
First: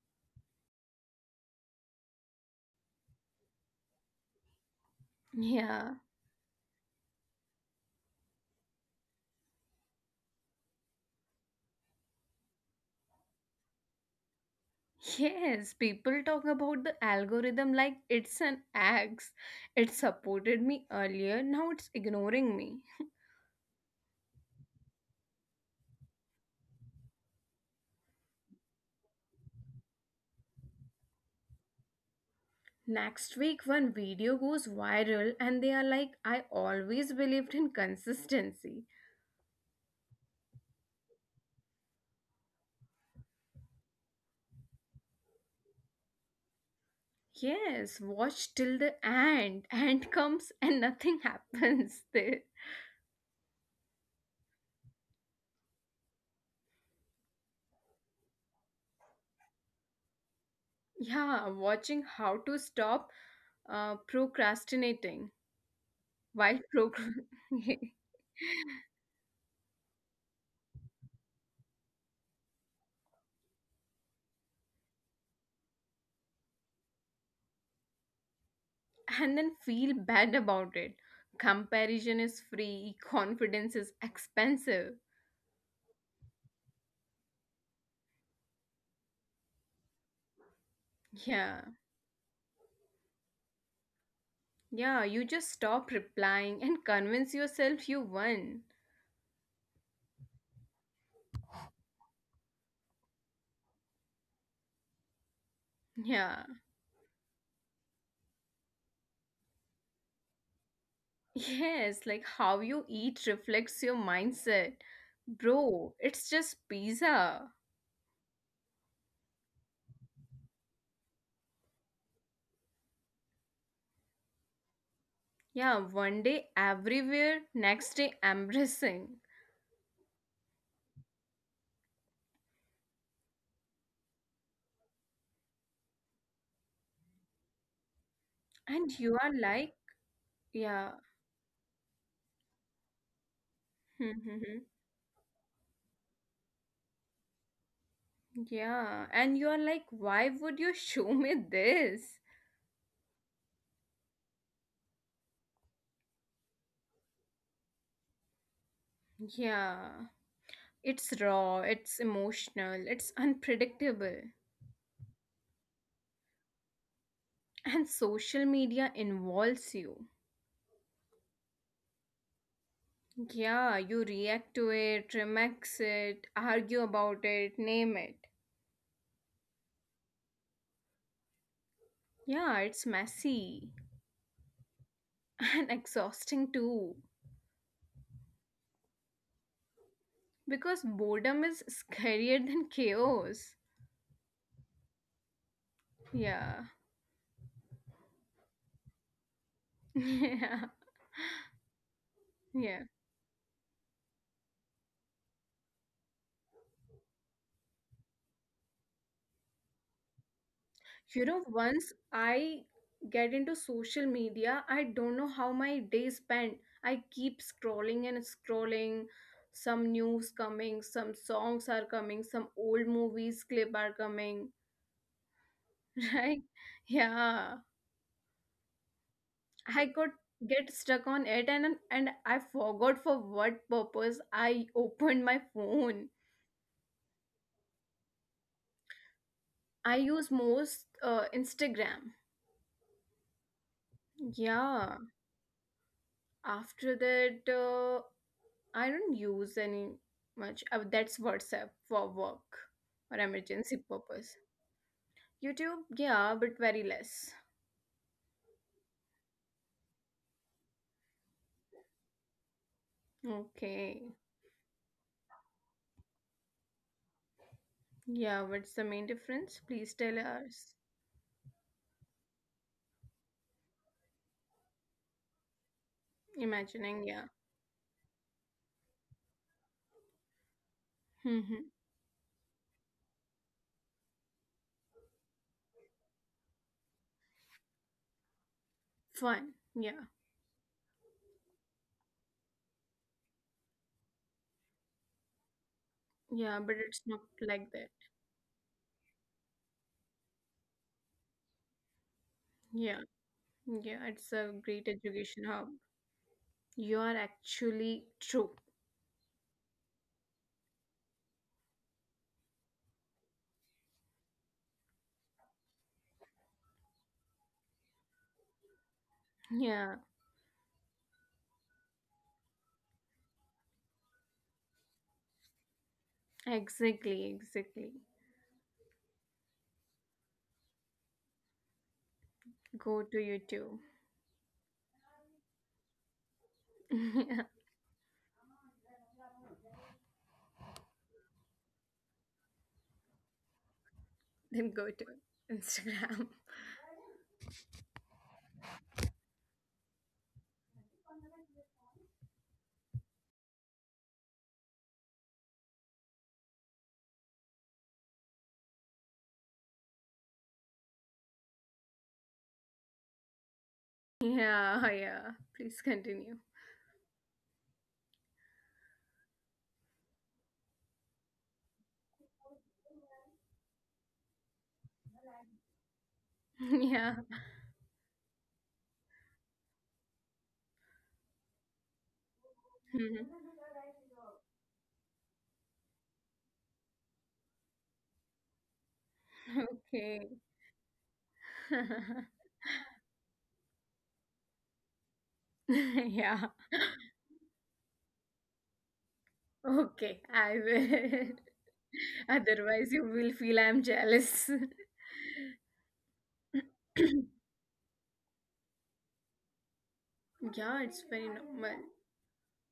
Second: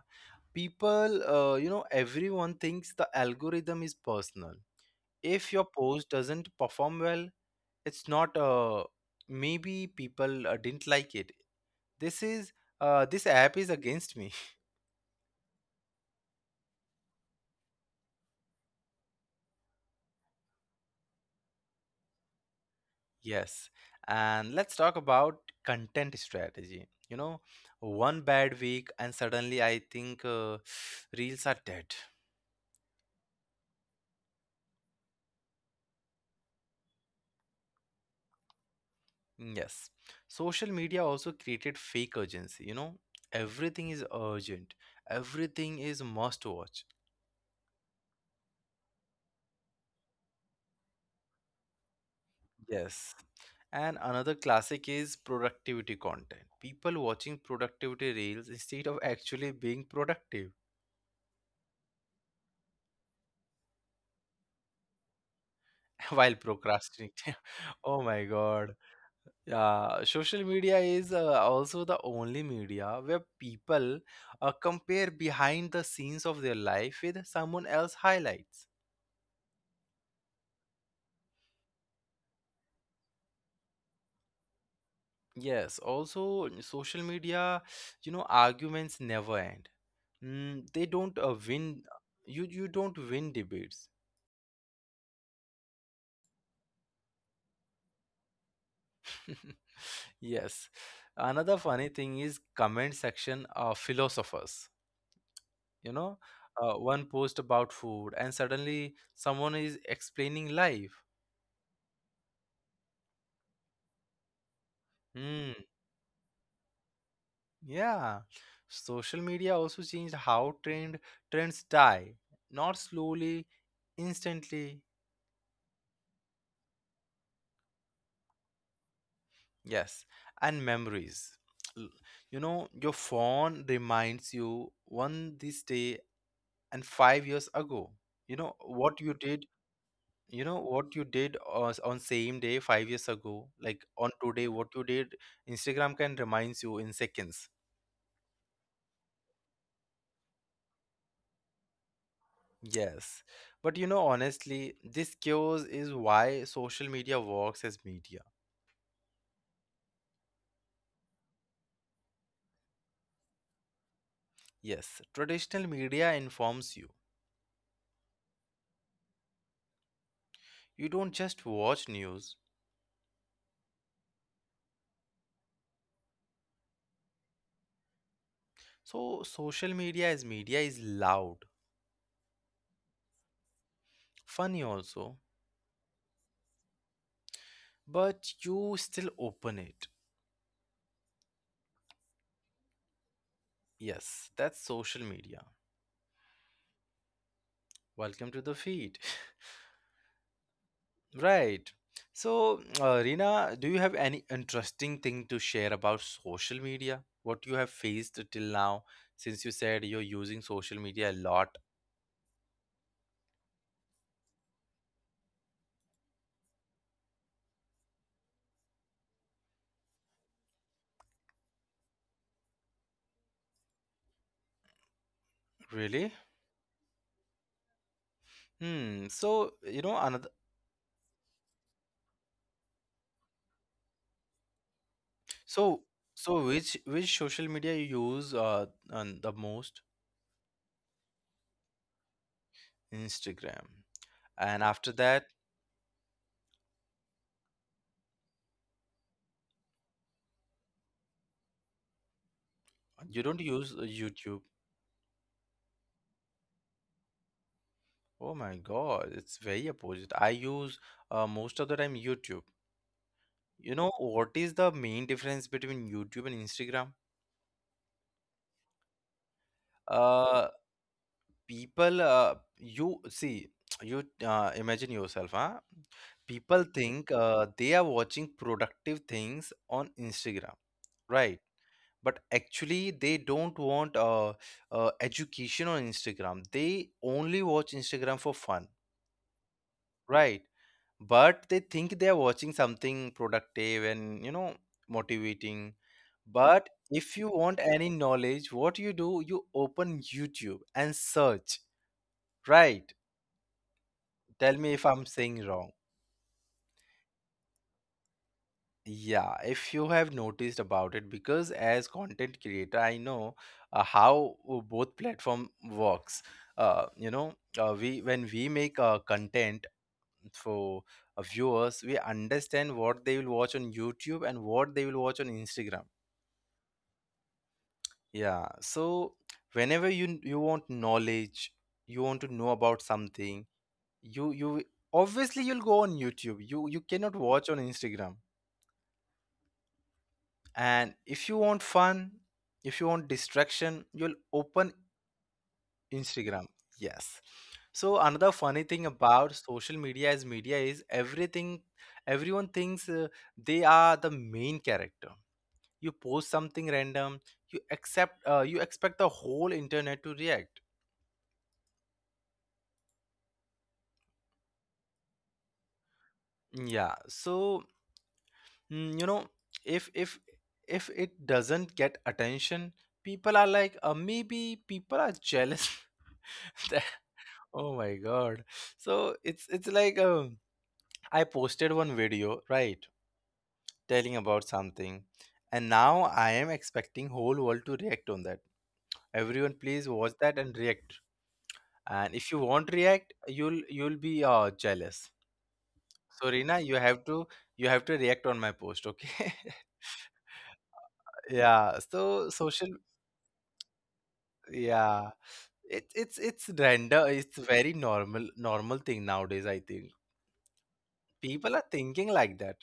people everyone thinks the algorithm is personal. If your Yeah. post doesn't perform well, it's not, maybe people didn't like it, this is, this app is against me. Yes, people talk about the algorithm like it's an axe. It supported me earlier, now it's ignoring me. Yes. And let's talk about content strategy. You know, one bad week, and suddenly I think reels are dead. Next week, one video goes viral, and they are like, I always believed in consistency. Yes. Social media also created fake urgency. You know, everything is urgent, everything is must watch. Yes, watch till the end. End comes and nothing happens there. Yes. And another classic is productivity content. People watching productivity reels instead of actually being productive Yeah, watching how to stop procrastinating while while procrastinating. procrastinating. Oh my God. Yeah, social media is also the only media where people compare behind the scenes of their life with someone else highlights. And then feel bad about it. Comparison is free, confidence is expensive. Yes, also social media, you know, arguments never end. Mm, they don't Yeah, win. You don't win debates. yeah, you just stop replying and convince yourself you won. Yes. Another funny thing is comment section philosophers. You know, Yeah. One post about food and suddenly someone is explaining life. Yes, like how you eat reflects your mindset. Hmm. Bro, it's just pizza. Yeah, social media also changed how trends die, not slowly, instantly. Yeah, one day everywhere, next day embracing. Yes, and memories. L- You know, your phone reminds you one this day and 5 years ago. You know And what you you are did. like, You know yeah. what you did on same day 5 years ago. Like on today, what you did, Instagram can reminds you in seconds. Yeah. And you are like, why would you show me this? Yes. But you know, honestly, this chaos is why social media works as media. Yeah. It's raw, it's emotional, it's unpredictable. Yes, traditional media informs you. And social media involves you. You don't just watch news. Yeah, you react to it, remix it, argue about it, name it. So, social media as media is loud, Yeah, it's messy funny also, and exhausting too. but you still open it. Because boredom is scarier than chaos. Yes, that's social media. Yeah. Welcome to the feed. Yeah. Right. So, Yeah. Rina, do you have any interesting thing to share about social media? What you have faced till now, since you said you're using social media a You know, lot. once I get into social media, I don't know how my day spent. I keep scrolling and scrolling. Some news coming, some songs are coming, some old movies clip are coming. Really? Right? Yeah. Hmm. So, you I know, could another. get stuck on it and I forgot for what purpose I opened my So, phone. so which social media you use the most? I use most Instagram. Instagram. And after Yeah. that, After that, I don't use any much. That's WhatsApp for work you or don't use emergency YouTube? purpose. YouTube, yeah, but very less. Oh my God, it's very opposite. I use most of the time YouTube. You know what Okay. is the main difference between YouTube and Instagram? Yeah, what's the main difference? Please tell Uh, us. People, you see, you imagine yourself, huh? People think Imagining, yeah. They are watching productive things on Instagram, right? Mm-hmm. But actually, they don't want education on Instagram. They only watch Instagram for fun. Fun, yeah. Right. But they think they are watching something productive and, you know, motivating. Yeah, But but it's if you not want like any that. knowledge, what you do, you open YouTube and search. Right. Yeah, yeah, it's Tell a me if great I'm saying education wrong. hub. You are actually true. Yeah, if you have noticed about it, because as content creator, I know how both platform works. You know, we when we make content, Yeah, for viewers we understand what they will watch on YouTube and what they will watch on Instagram. exactly, exactly. Yeah, so whenever you want knowledge, you want to know about Go to something, YouTube. you obviously you'll go on YouTube. You cannot Yeah, watch on Instagram. And if you want fun, if you want distraction, you'll then open go to Instagram. Instagram. Yes, so another funny thing about social media as media is everything, everyone thinks they are the main character. You post something random, you accept you expect the whole internet to react. Yeah, yeah. Please continue. Yeah, so you know, if if if it doesn't get attention, people are like maybe people are jealous. That- Yeah. Oh my god. So it's like I posted one video, right, Mhm. telling about something, and now I am expecting whole world to react on that. Everyone please watch Okay. that and react. And if you won't react, you'll be jealous. So Yeah. Rina, you have to react on my post, okay? Okay, I will. Yeah, so social, Otherwise, you will feel I'm jealous. yeah it, it's render it's very normal thing nowadays, I think. Yeah, it's very People are normal. thinking like that.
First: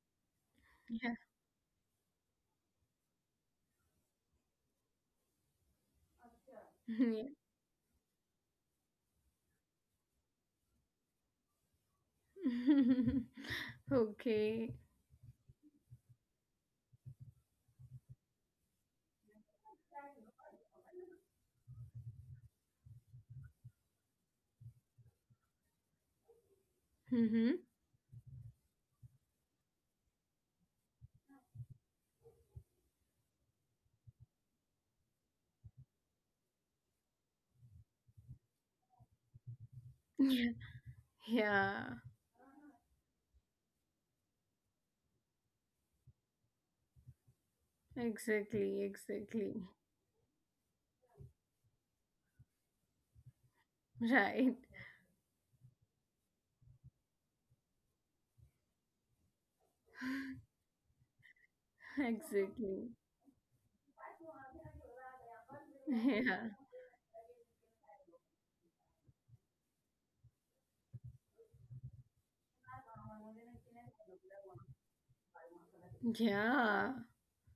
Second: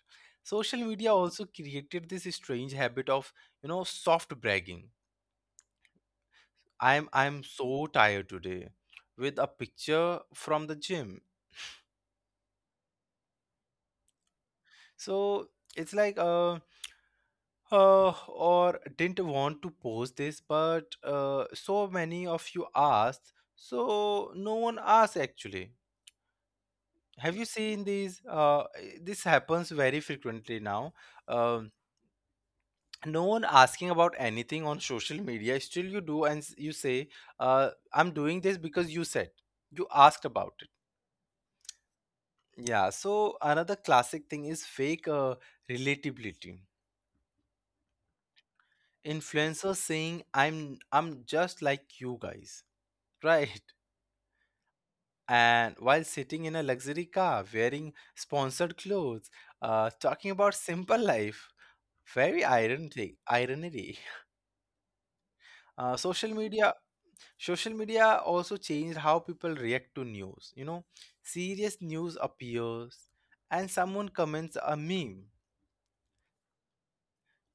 Social media Yeah. also created this strange habit of, you know, soft bragging. I'm Yeah. I'm so tired today with a picture from the gym. Okay. So it's like or didn't want to post this, but so many of you asked, so no one asked actually. Have you Mm-hmm. seen these? This happens very frequently now. Um, no one asking about anything on social media. Still, you do and you say, "I'm doing this because you said you asked Yeah. about it." Yeah, Yeah. So another classic thing is fake relatability. exactly, exactly. Influencers saying, "I'm just like you guys." Right. Right. And while sitting in a luxury car wearing sponsored clothes, talking about simple life. Very Exactly. ironic irony. Social Yeah. media, social media also changed how people react to news, you know. Serious news appears and someone comments a meme. Yeah.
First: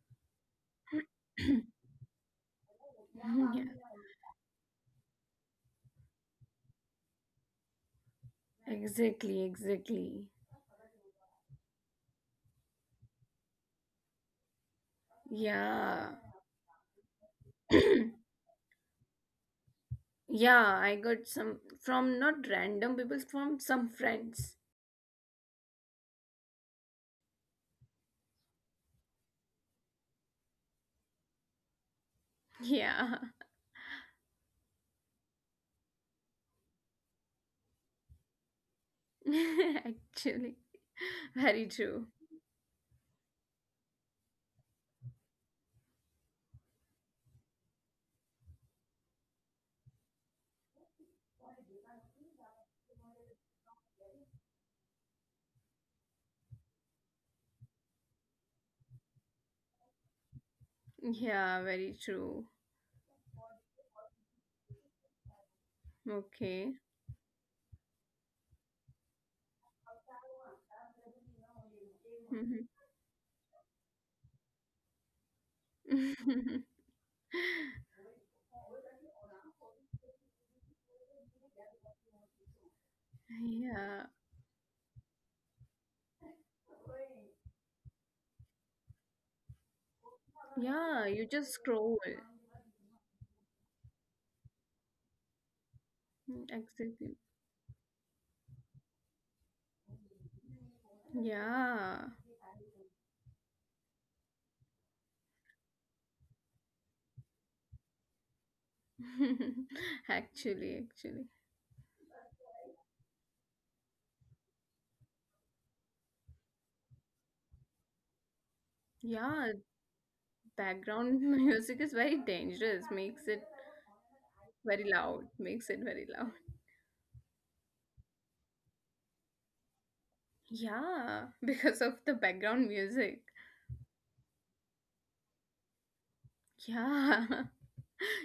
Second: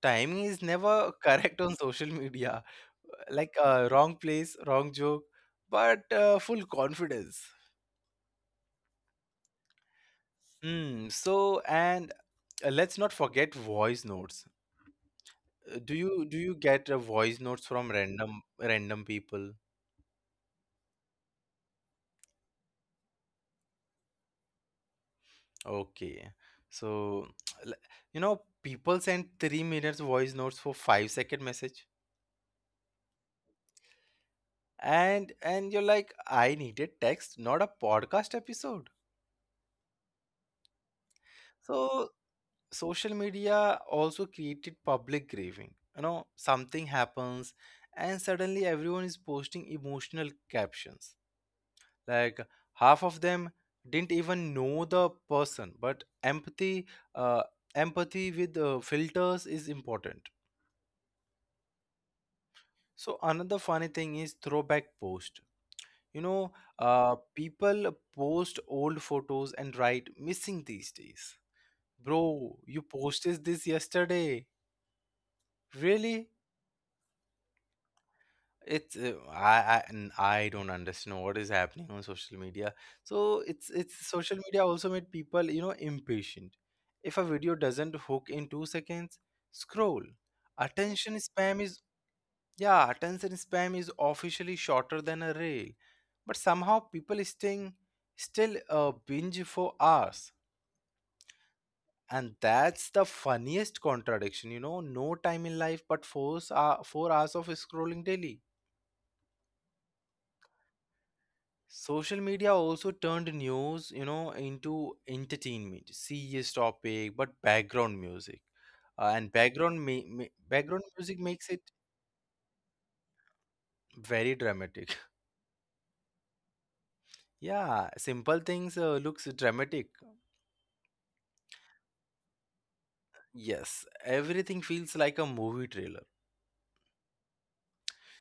Timing is never correct on social media. Like Yeah. Wrong place, wrong joke, but full confidence. Exactly, exactly. Hmm. So and let's not forget voice notes. Do Yeah. you do you get voice notes from random random people? Yeah, I got some from not random people, from some friends. Okay. So, l- you know, people send 3 minutes voice notes for 5-second message. Yeah. And you're like, I needed text, not a podcast episode. Actually. Very true. So, social media also created public grieving. You know, something happens and suddenly everyone is posting emotional captions, like half of them didn't even know the person, but empathy, uh, empathy with filters is important. Yeah, very true. So another funny thing is throwback post. You know, Okay. People post old photos and write missing these days. Bro, Mhm. you posted this yesterday, really? It's I and I don't understand what is happening on social media. So Yeah. it's social media also made people, you know, impatient. If a video doesn't hook in 2 seconds, scroll. Yeah, Attention you just spam is, scroll. yeah, attention spam is officially shorter than a rail, but Mm, somehow exactly. people staying still binge for hours, Yeah. and that's the funniest contradiction. You know, no time in life, but four hours of scrolling daily. Actually, actually. Social media also turned news, you know, into entertainment. Serious topic, but background music. And Yeah, background background music makes it music is very dangerous. Makes it very very dramatic. loud. Makes it very loud. Yeah, simple things looks dramatic. Yeah, because of the background music. Yes, everything feels like a movie trailer. Yeah.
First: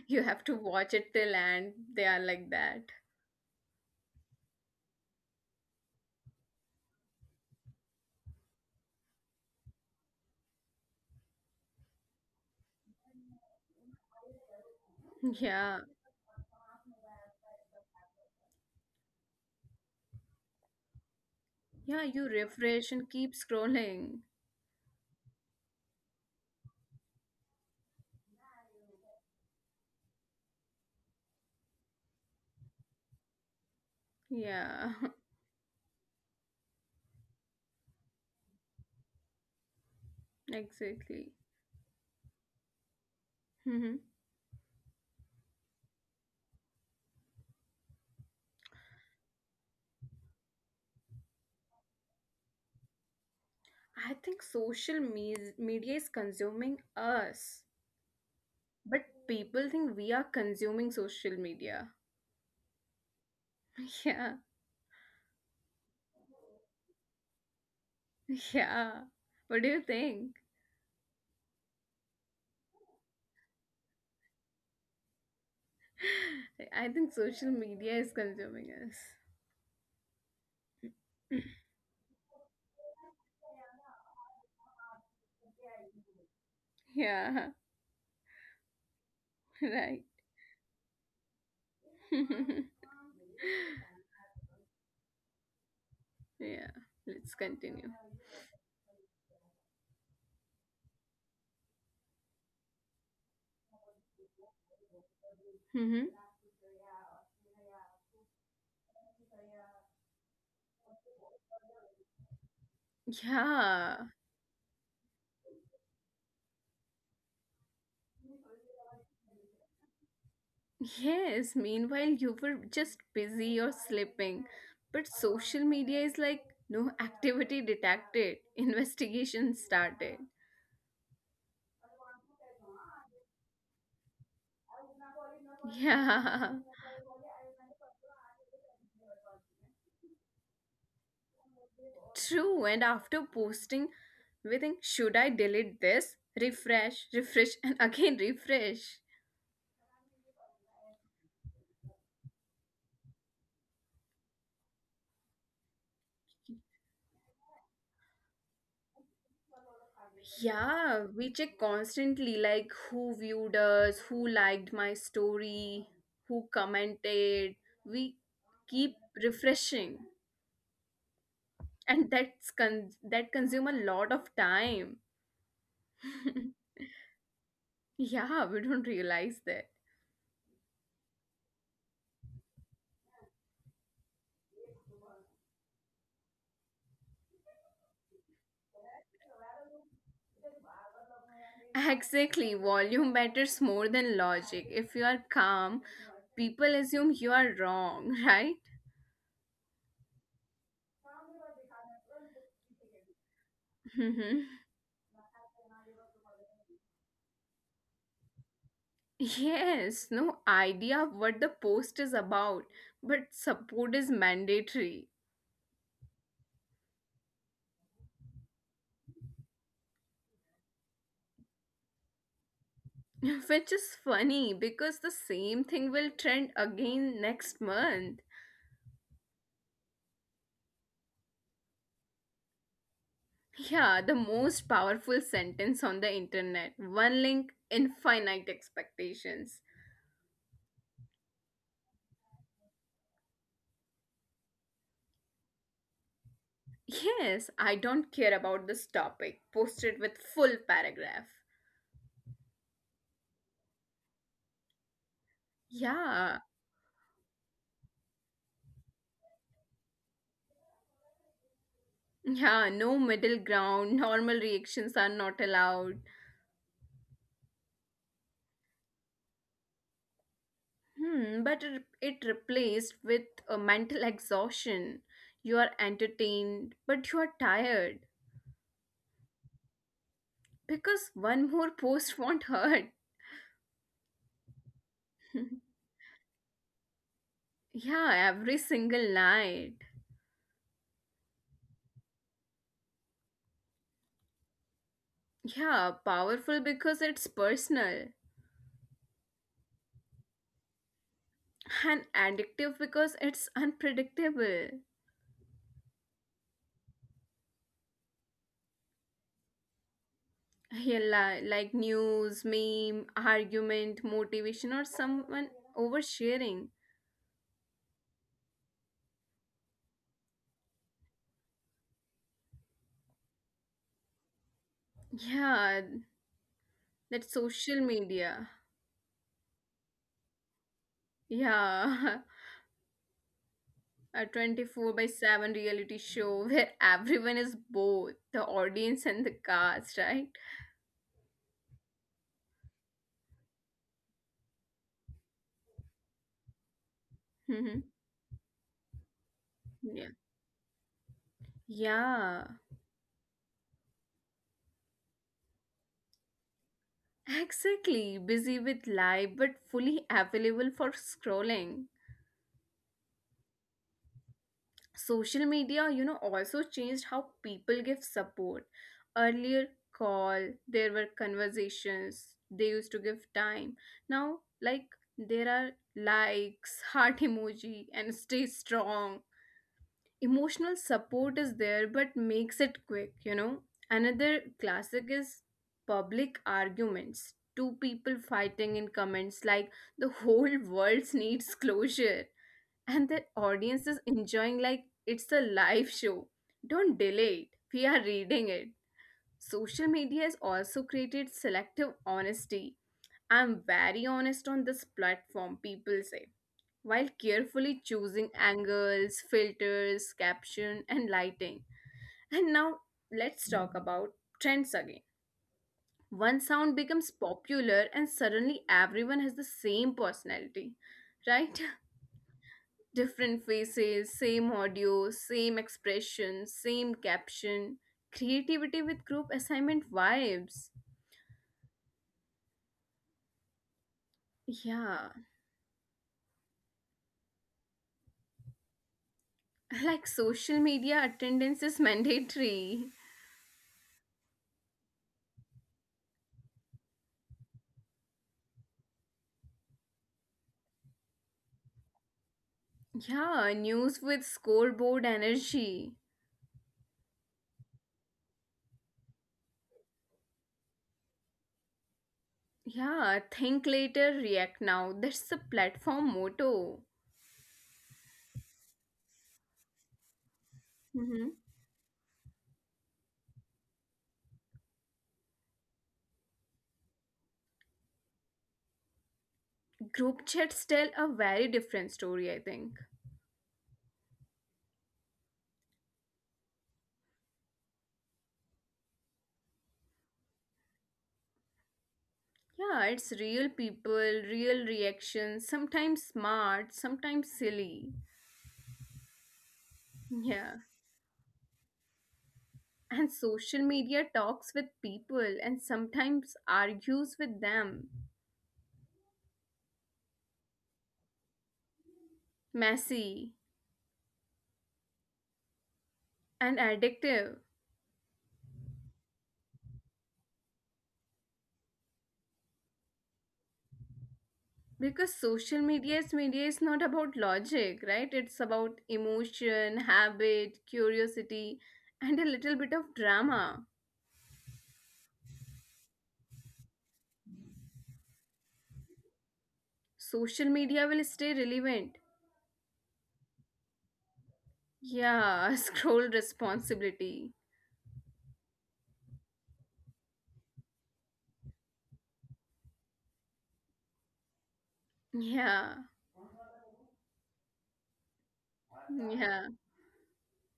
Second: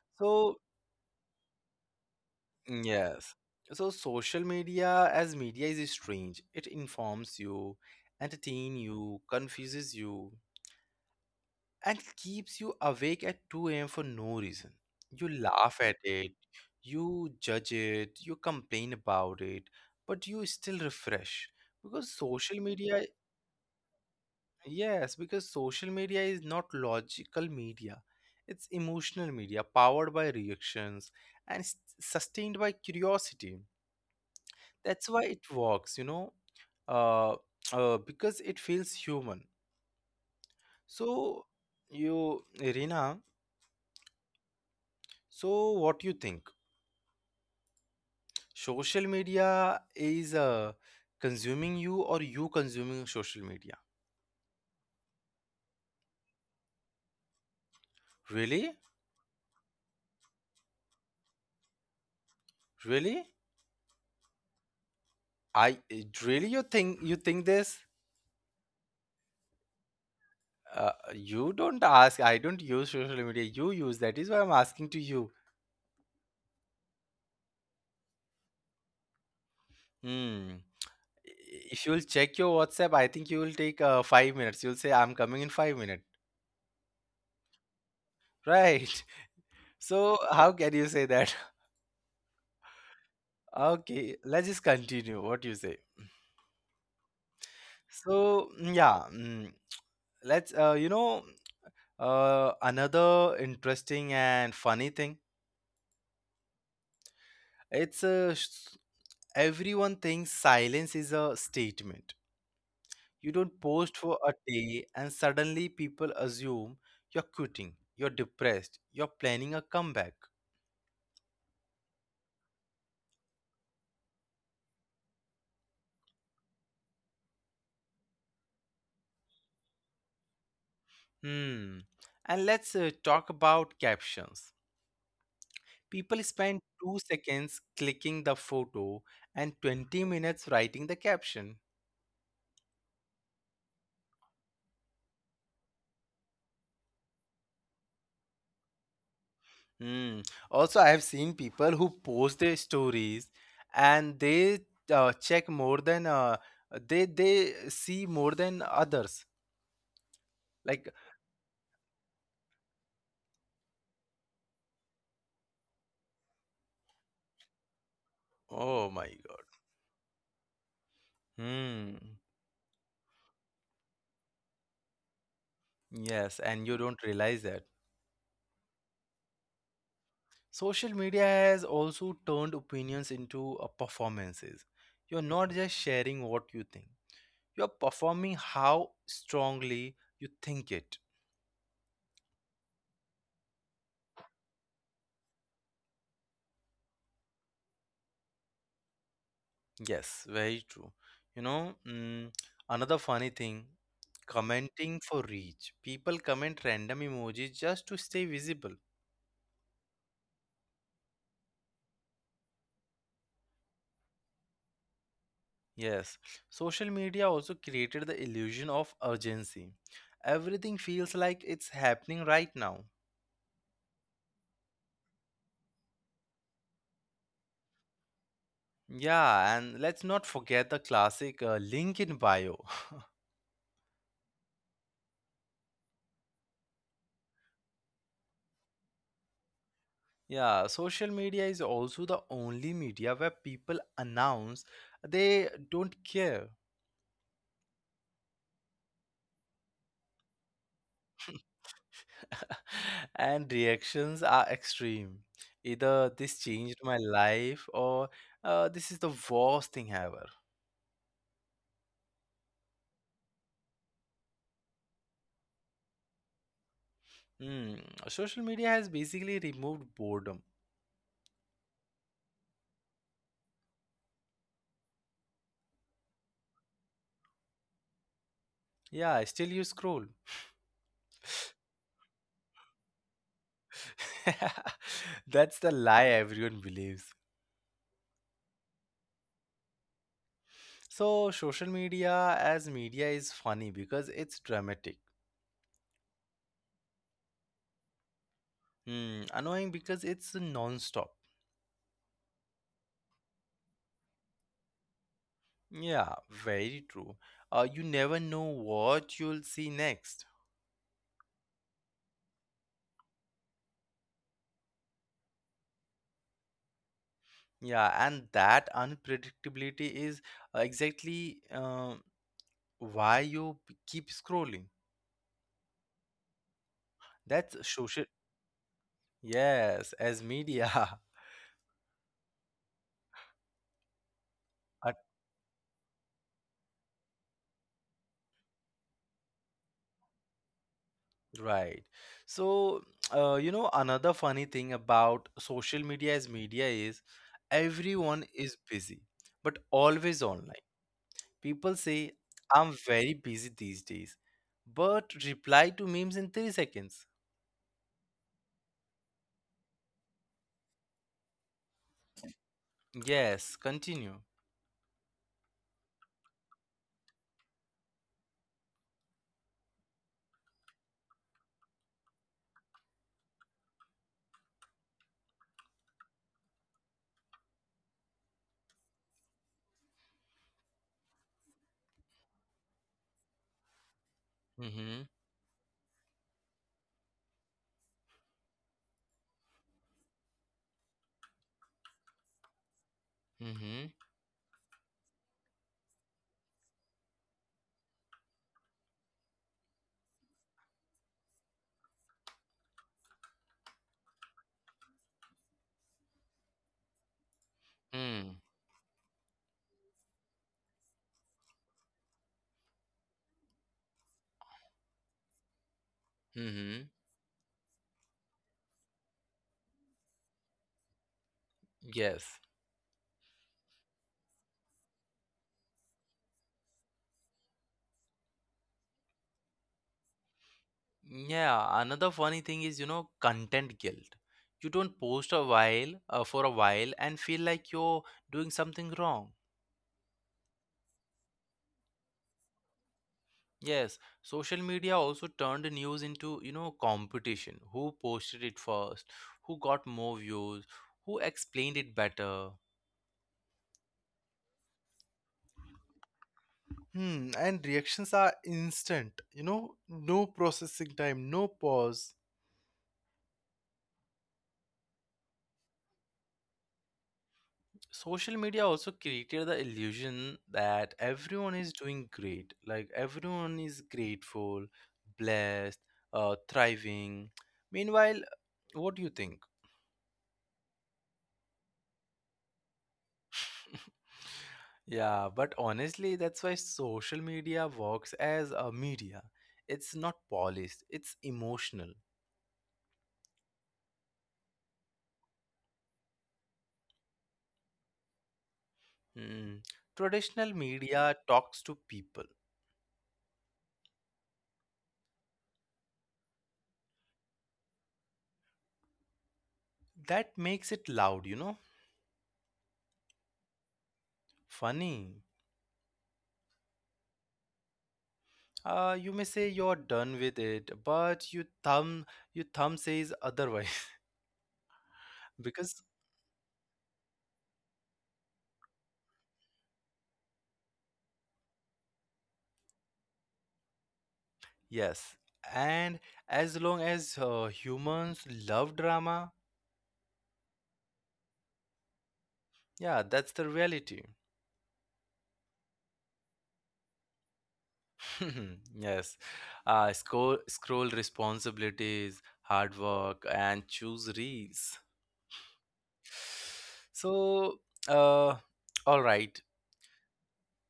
You have to So, watch it till end. They are like that. yes. So social media as media is strange. It informs you, entertain you, confuses you, and keeps you awake at 2 a.m. for no reason. You laugh at Yeah. it, you judge it, you complain about it, but you still refresh because Yeah, you social media, refresh and keep scrolling. yes, because social media is not logical media, it's emotional media powered by reactions and sustained by curiosity. That's Yeah. why it works, you know, uh, because it feels human. So, Exactly. you, Irina, Hmm. so what you think? Social media is consuming you or you consuming social media? I think media is consuming us, Really? but people think we are consuming social media. Really? I Really, you think, this? Yeah, yeah. What do you think? You don't ask. I don't use social media. You use. That is why I'm asking to you. I think social media is consuming us. Hmm. If you'll check your WhatsApp, I think you will take 5 minutes. You'll say, "I'm coming in 5 minutes." Yeah, Right. So right. how can you say that? Okay. Let's just continue. What you say? Yeah, let's continue. So yeah. Let's you know, another interesting and funny thing, Hmm. it's everyone thinks silence is a statement. You don't post for a Yeah. day and suddenly people assume you're quitting, you're depressed, you're planning a comeback. Yes, meanwhile, you were just busy or sleeping. But social media is like no activity detected, investigation started. Hmm. And let's talk about captions. People spend Yeah, 2 seconds clicking the photo and 20 minutes writing the caption. true. And after posting, we think, should I delete this? Refresh, refresh, and again refresh. Hmm. Also, I have seen people who post their stories and they check more than they see more than others. Like, Yeah, we check constantly like who viewed us, who liked my story, who commented. We oh my keep God. refreshing. Hmm. And that consume a lot of time. Yes, and you don't realize that. Yeah, we don't realize that. Social media has also turned opinions into performances. You're not just sharing what you think. You're performing how strongly you think it. Exactly, volume matters more than logic. If you are calm, people assume you are wrong, right? Yes, very true. You know, another funny thing, Hmm. commenting for reach. People comment random emojis just to stay visible. Yes, no idea of what the post is about, but support is mandatory. Yes, social media also created the illusion of urgency. Everything feels like it's happening right now. Which is funny because the same thing will trend again next month. Yeah, and let's not forget the classic link in bio. Yeah, the most powerful sentence on the internet. One link, infinite expectations. Yeah, social media is also the only media where people announce they don't care. Yes, I don't care about this topic. Post it with full paragraph. And reactions are extreme. Either this changed Yeah, my life or this is the worst thing ever. yeah, no middle ground. Normal reactions are not allowed. Hmm. Social media has basically removed boredom. Hmm, but it replaced with a mental exhaustion. You are entertained, but you are tired Yeah, still you scroll. because one more post won't hurt. That's the lie everyone believes. Yeah, every single night. So, social media as media is funny because it's dramatic. Yeah, powerful because it's personal, Hmm. Annoying because it's non stop. and addictive because it's unpredictable. Yeah, very true. You never know what you'll see next. Yeah, like news, meme, argument, motivation, or someone oversharing. Yeah, and that unpredictability is exactly why you keep scrolling. Yeah, That's that social. social media. Yes, as media. Yeah, a Uh, 24/7 reality show where everyone is both the audience and the cast, right? Right. So, you know, another funny thing about social media as media is everyone is busy, but always Yeah. online. People say, I'm Yeah. very busy these days, but reply to memes in 3 seconds. Exactly, busy with life but fully available for scrolling. Yes, continue. Social media, you know, also changed how people give support. Earlier, call, there were conversations, they used to give time. Now, like, there are likes, heart emoji, and stay strong. Emotional support is there, but makes it quick, you know? Another Mm-hmm. classic is public arguments. Two people fighting in comments like the whole world needs closure, and their Mm-hmm. audience is enjoying like it's a live show. Don't delay it, we are reading it. Social media has also created selective honesty. I'm very honest on this platform, people say, while carefully mm. choosing angles, filters, caption, and lighting. And now let's talk about trends again. One Mm-hmm. sound becomes popular, and suddenly everyone has the same personality, right? Yes. Different faces, same audio, same expression, same caption. Creativity with group assignment vibes. Yeah, another funny thing is, you know, content guilt. You don't post a Yeah, while for a while and feel like you're doing something wrong. like social media attendance is mandatory. Yes, social media also turned news into, you know, competition. Who posted it first? Who got more views? Who explained it better? Yeah, news with scoreboard energy. Hmm, and reactions are instant, you know, no processing time, no pause. Yeah, think later, react now. That's the platform motto. Social media also created the illusion that everyone is Hmm. doing great, like everyone is grateful, blessed, thriving, meanwhile, what do you think? Group chats tell a very different story, I think. Yeah, but honestly, that's why social media works as a media. It's not polished, it's emotional. Yeah, it's real people, real reactions, sometimes smart, sometimes silly. Hmm. Traditional Yeah. media talks to people. And social media talks with people and sometimes argues with them. That makes it loud, you know, Messy funny. and addictive. You may say you're done with it, but your thumb, your thumb says otherwise. Because Because, social media is not about logic, right? It's about emotion, habit, curiosity, and a little bit of drama. yes. And as long as humans love drama, Social media will stay relevant. yeah, that's the reality. Yeah, scroll responsibility. Yes. Scroll responsibilities, hard work, and choose reels. Yeah, So, uh, all right. yeah,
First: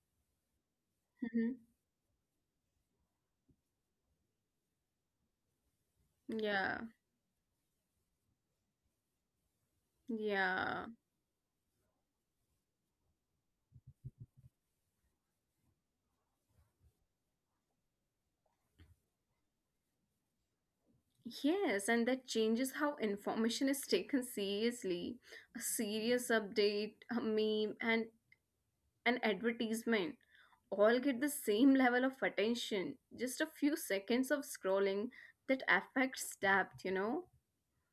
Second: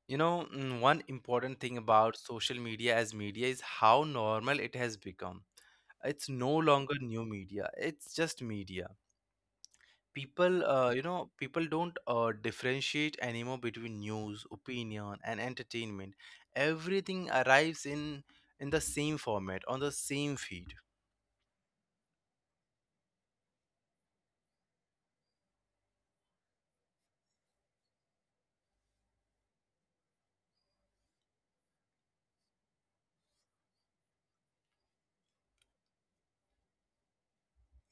You know, one mhm. important thing about social media as media is how normal it has become. It's no Yeah, longer new media, it's just media. People, yeah. You know, people don't differentiate anymore between news, opinion, and entertainment. Everything arrives in the same format, on the same feed. Yes, and that changes how information is taken seriously. A serious update, a meme, and an advertisement all get the same level of attention. Just a few seconds of scrolling that affects depth, you know?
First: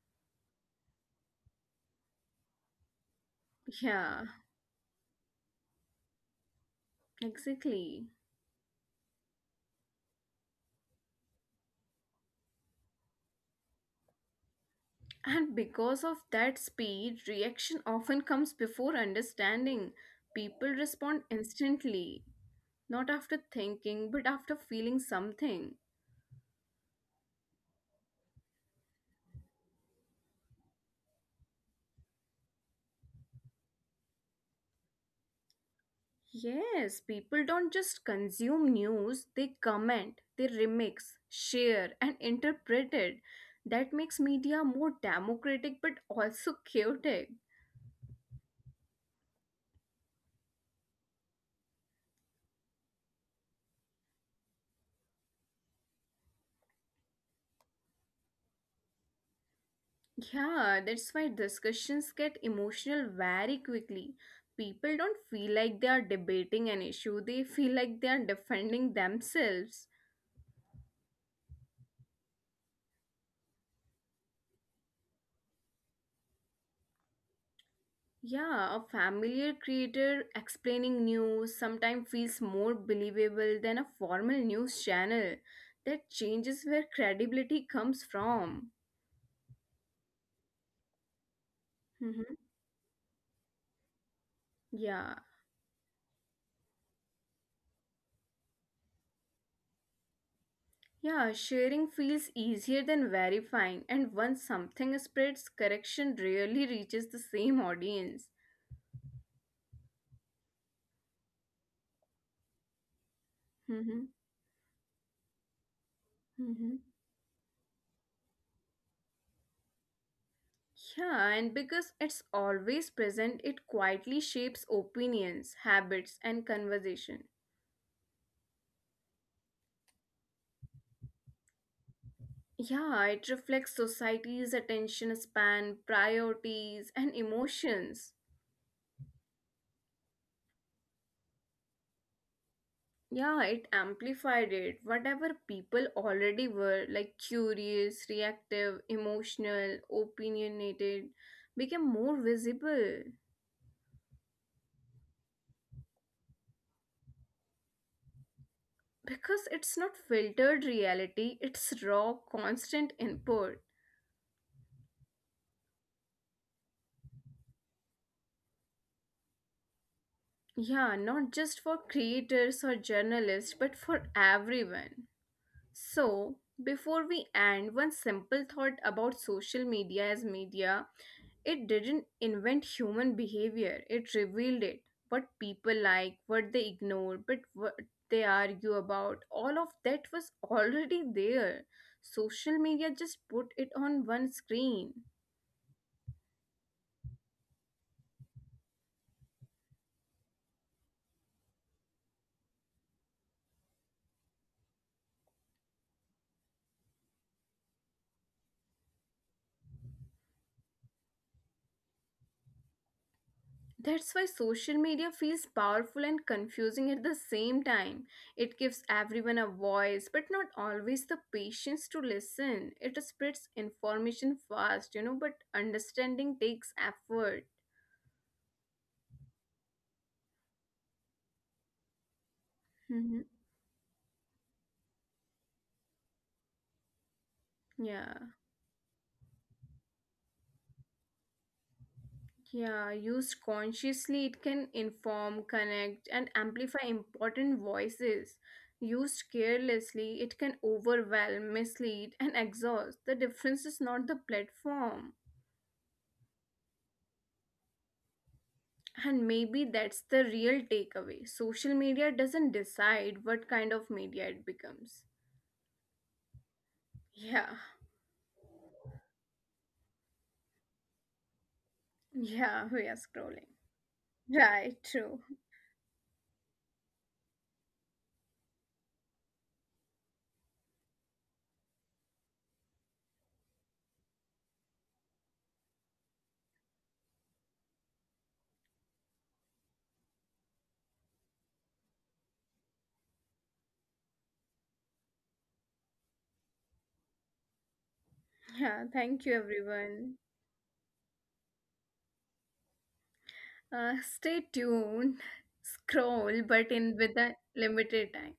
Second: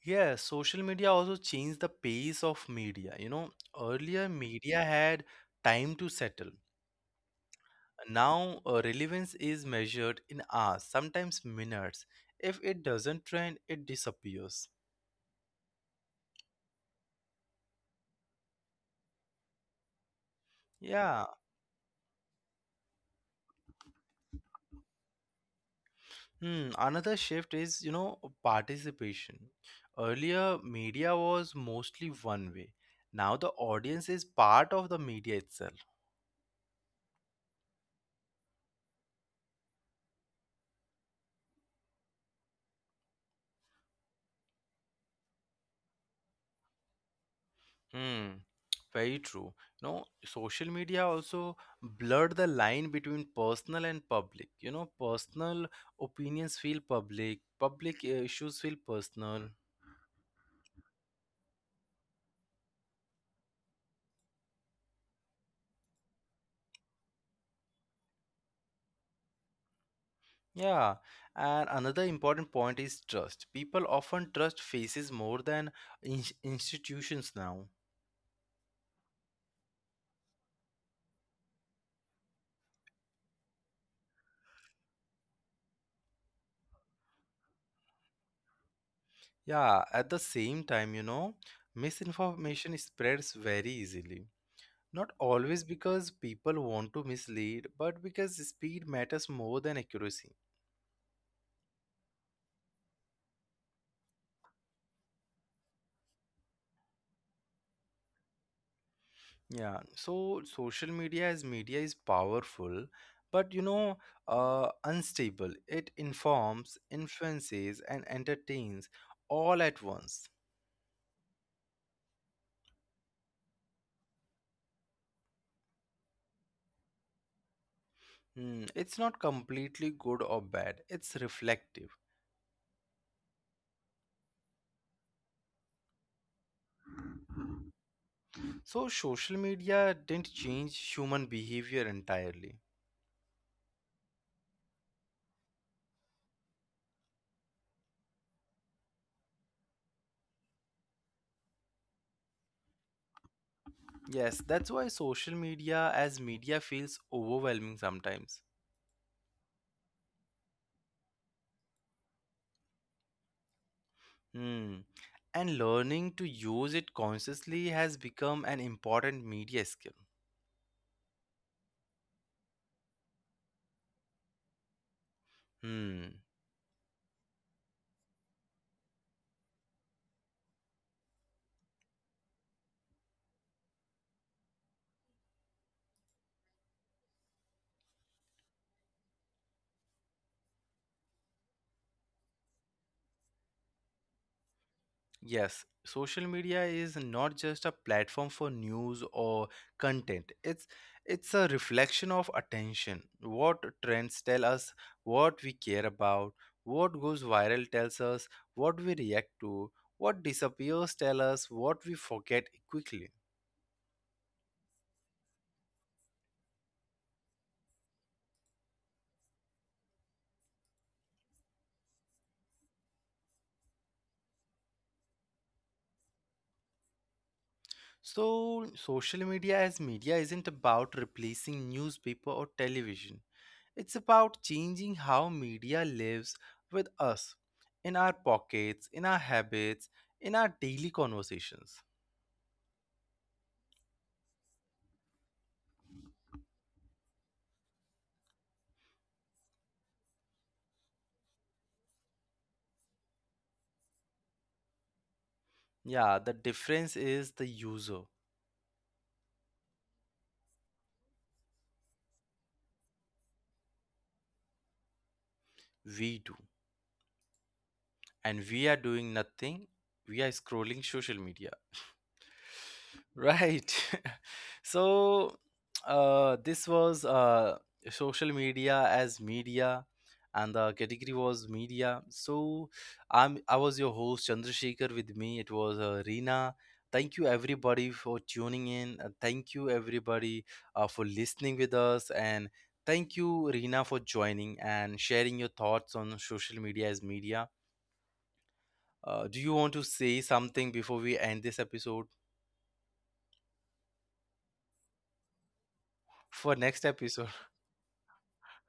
Yeah, social media also changed the pace of media. You know, Yeah, earlier media had time to settle. exactly. Now, relevance is measured in hours, sometimes minutes. If it doesn't trend, it disappears. And because of that speed, reaction often comes before understanding. People Yeah. respond instantly, not after thinking, but after feeling something. Hmm. Another shift is, you know, participation. Earlier, media was mostly one way. Now, the audience is part of the media itself. Yes, people don't just consume news, they comment, they remix, share, and interpret it. That makes media more democratic but also chaotic. Hmm. Very true. You know, social media also blurred the line between personal and public. You know, personal opinions feel public, public issues feel personal. Yeah, that's why discussions get emotional very quickly. People don't feel like they are debating an issue, they feel like they are defending themselves. Yeah, and another important point is trust. People often trust faces more than institutions now. Yeah, a familiar creator explaining news sometimes feels more believable than a formal news channel. That changes where credibility comes from. Yeah, at the same time, you know, Mhm. misinformation spreads very easily. Not Yeah. always because people want to mislead, but because speed matters more than accuracy. Yeah, sharing feels easier than verifying, and once something spreads, correction rarely reaches the same audience. Yeah, so social media as media is powerful, but you know, Mhm. Unstable. It informs, Mhm. influences, and entertains all at once. Yeah, and because it's always present, it quietly shapes opinions, habits, and conversation. Hmm, it's not completely good or bad, it's reflective. Yeah, it reflects society's attention span, priorities, and emotions. So, social media didn't change human behavior entirely. Yeah, it amplified it. Whatever people already were, like curious, reactive, emotional, opinionated, became more visible. Yes, that's why social media as media feels overwhelming sometimes. Because it's not filtered reality, it's raw, constant input. Hmm. And learning to use it consciously has become an important media skill. Yeah, not just for creators or journalists, but for everyone. Hmm. So, before we end, one simple thought about social media as media: it didn't invent human behavior, it revealed it. What people like, what they ignore, but what they argue about, all of that was already there. Social media just put it on one screen. Yes, social media is not just a platform for news or content. It's a reflection of attention. What trends tell us what we care about, what goes viral tells us what we react to, what disappears tell us what we forget quickly. That's why social media feels powerful and confusing at the same time. It gives everyone a voice, but not always the patience to listen. It spreads information fast, you know, but understanding takes effort. So social media as media isn't about replacing newspaper or television. Mhm. It's about changing how media lives with us, in our Yeah. pockets, in our habits, in our daily conversations. Yeah, used consciously, it can inform, connect, and amplify important voices. Used carelessly, it can overwhelm, mislead, and exhaust. The difference is not the platform. Yeah, the difference is the user. And maybe that's the real takeaway. Social media doesn't decide what kind of media it becomes. We do. Yeah, And we are doing nothing. We are scrolling social media. yeah, we are Right. scrolling. Right, So, true. This was social media as media, and the category was media. So, I was your host Chandrasekhar. With me, it was Reena. Thank you everybody for tuning in, and thank you everybody for listening with us, and thank you Reena for joining and sharing your thoughts on social media as media. Yeah, Do you thank you want to say everyone. something before we end this episode Stay tuned, for scroll, next but in episode? with a limited time.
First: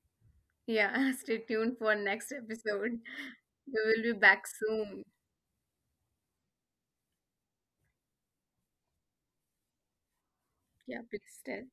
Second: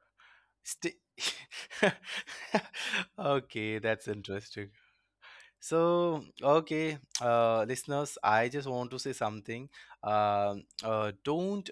Sti- Yeah, stay tuned for next episode. okay, We will that's be back interesting. soon. So, okay, listeners, I just want to say something. Yeah, please tell. Don't,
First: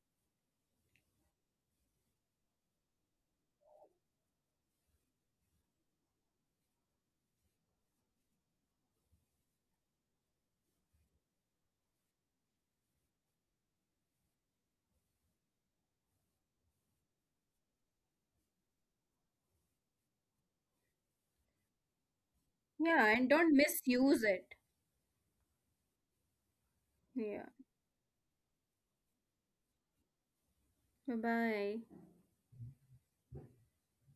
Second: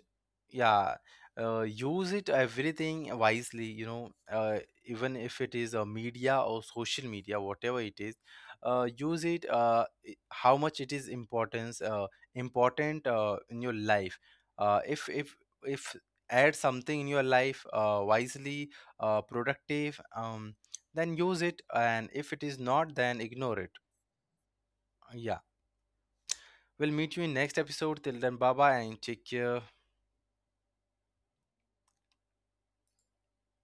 yeah, use it everything wisely, you know, even if it is a media or social media, whatever it is, use it how much it is importance, important in your life. Uh, if, if, if add something in your life wisely, productive, then use it, and if it is not, Yeah, then and don't ignore it. misuse it. Yeah. We'll meet you in Yeah, next episode. Till then, bye bye and take care. bye bye.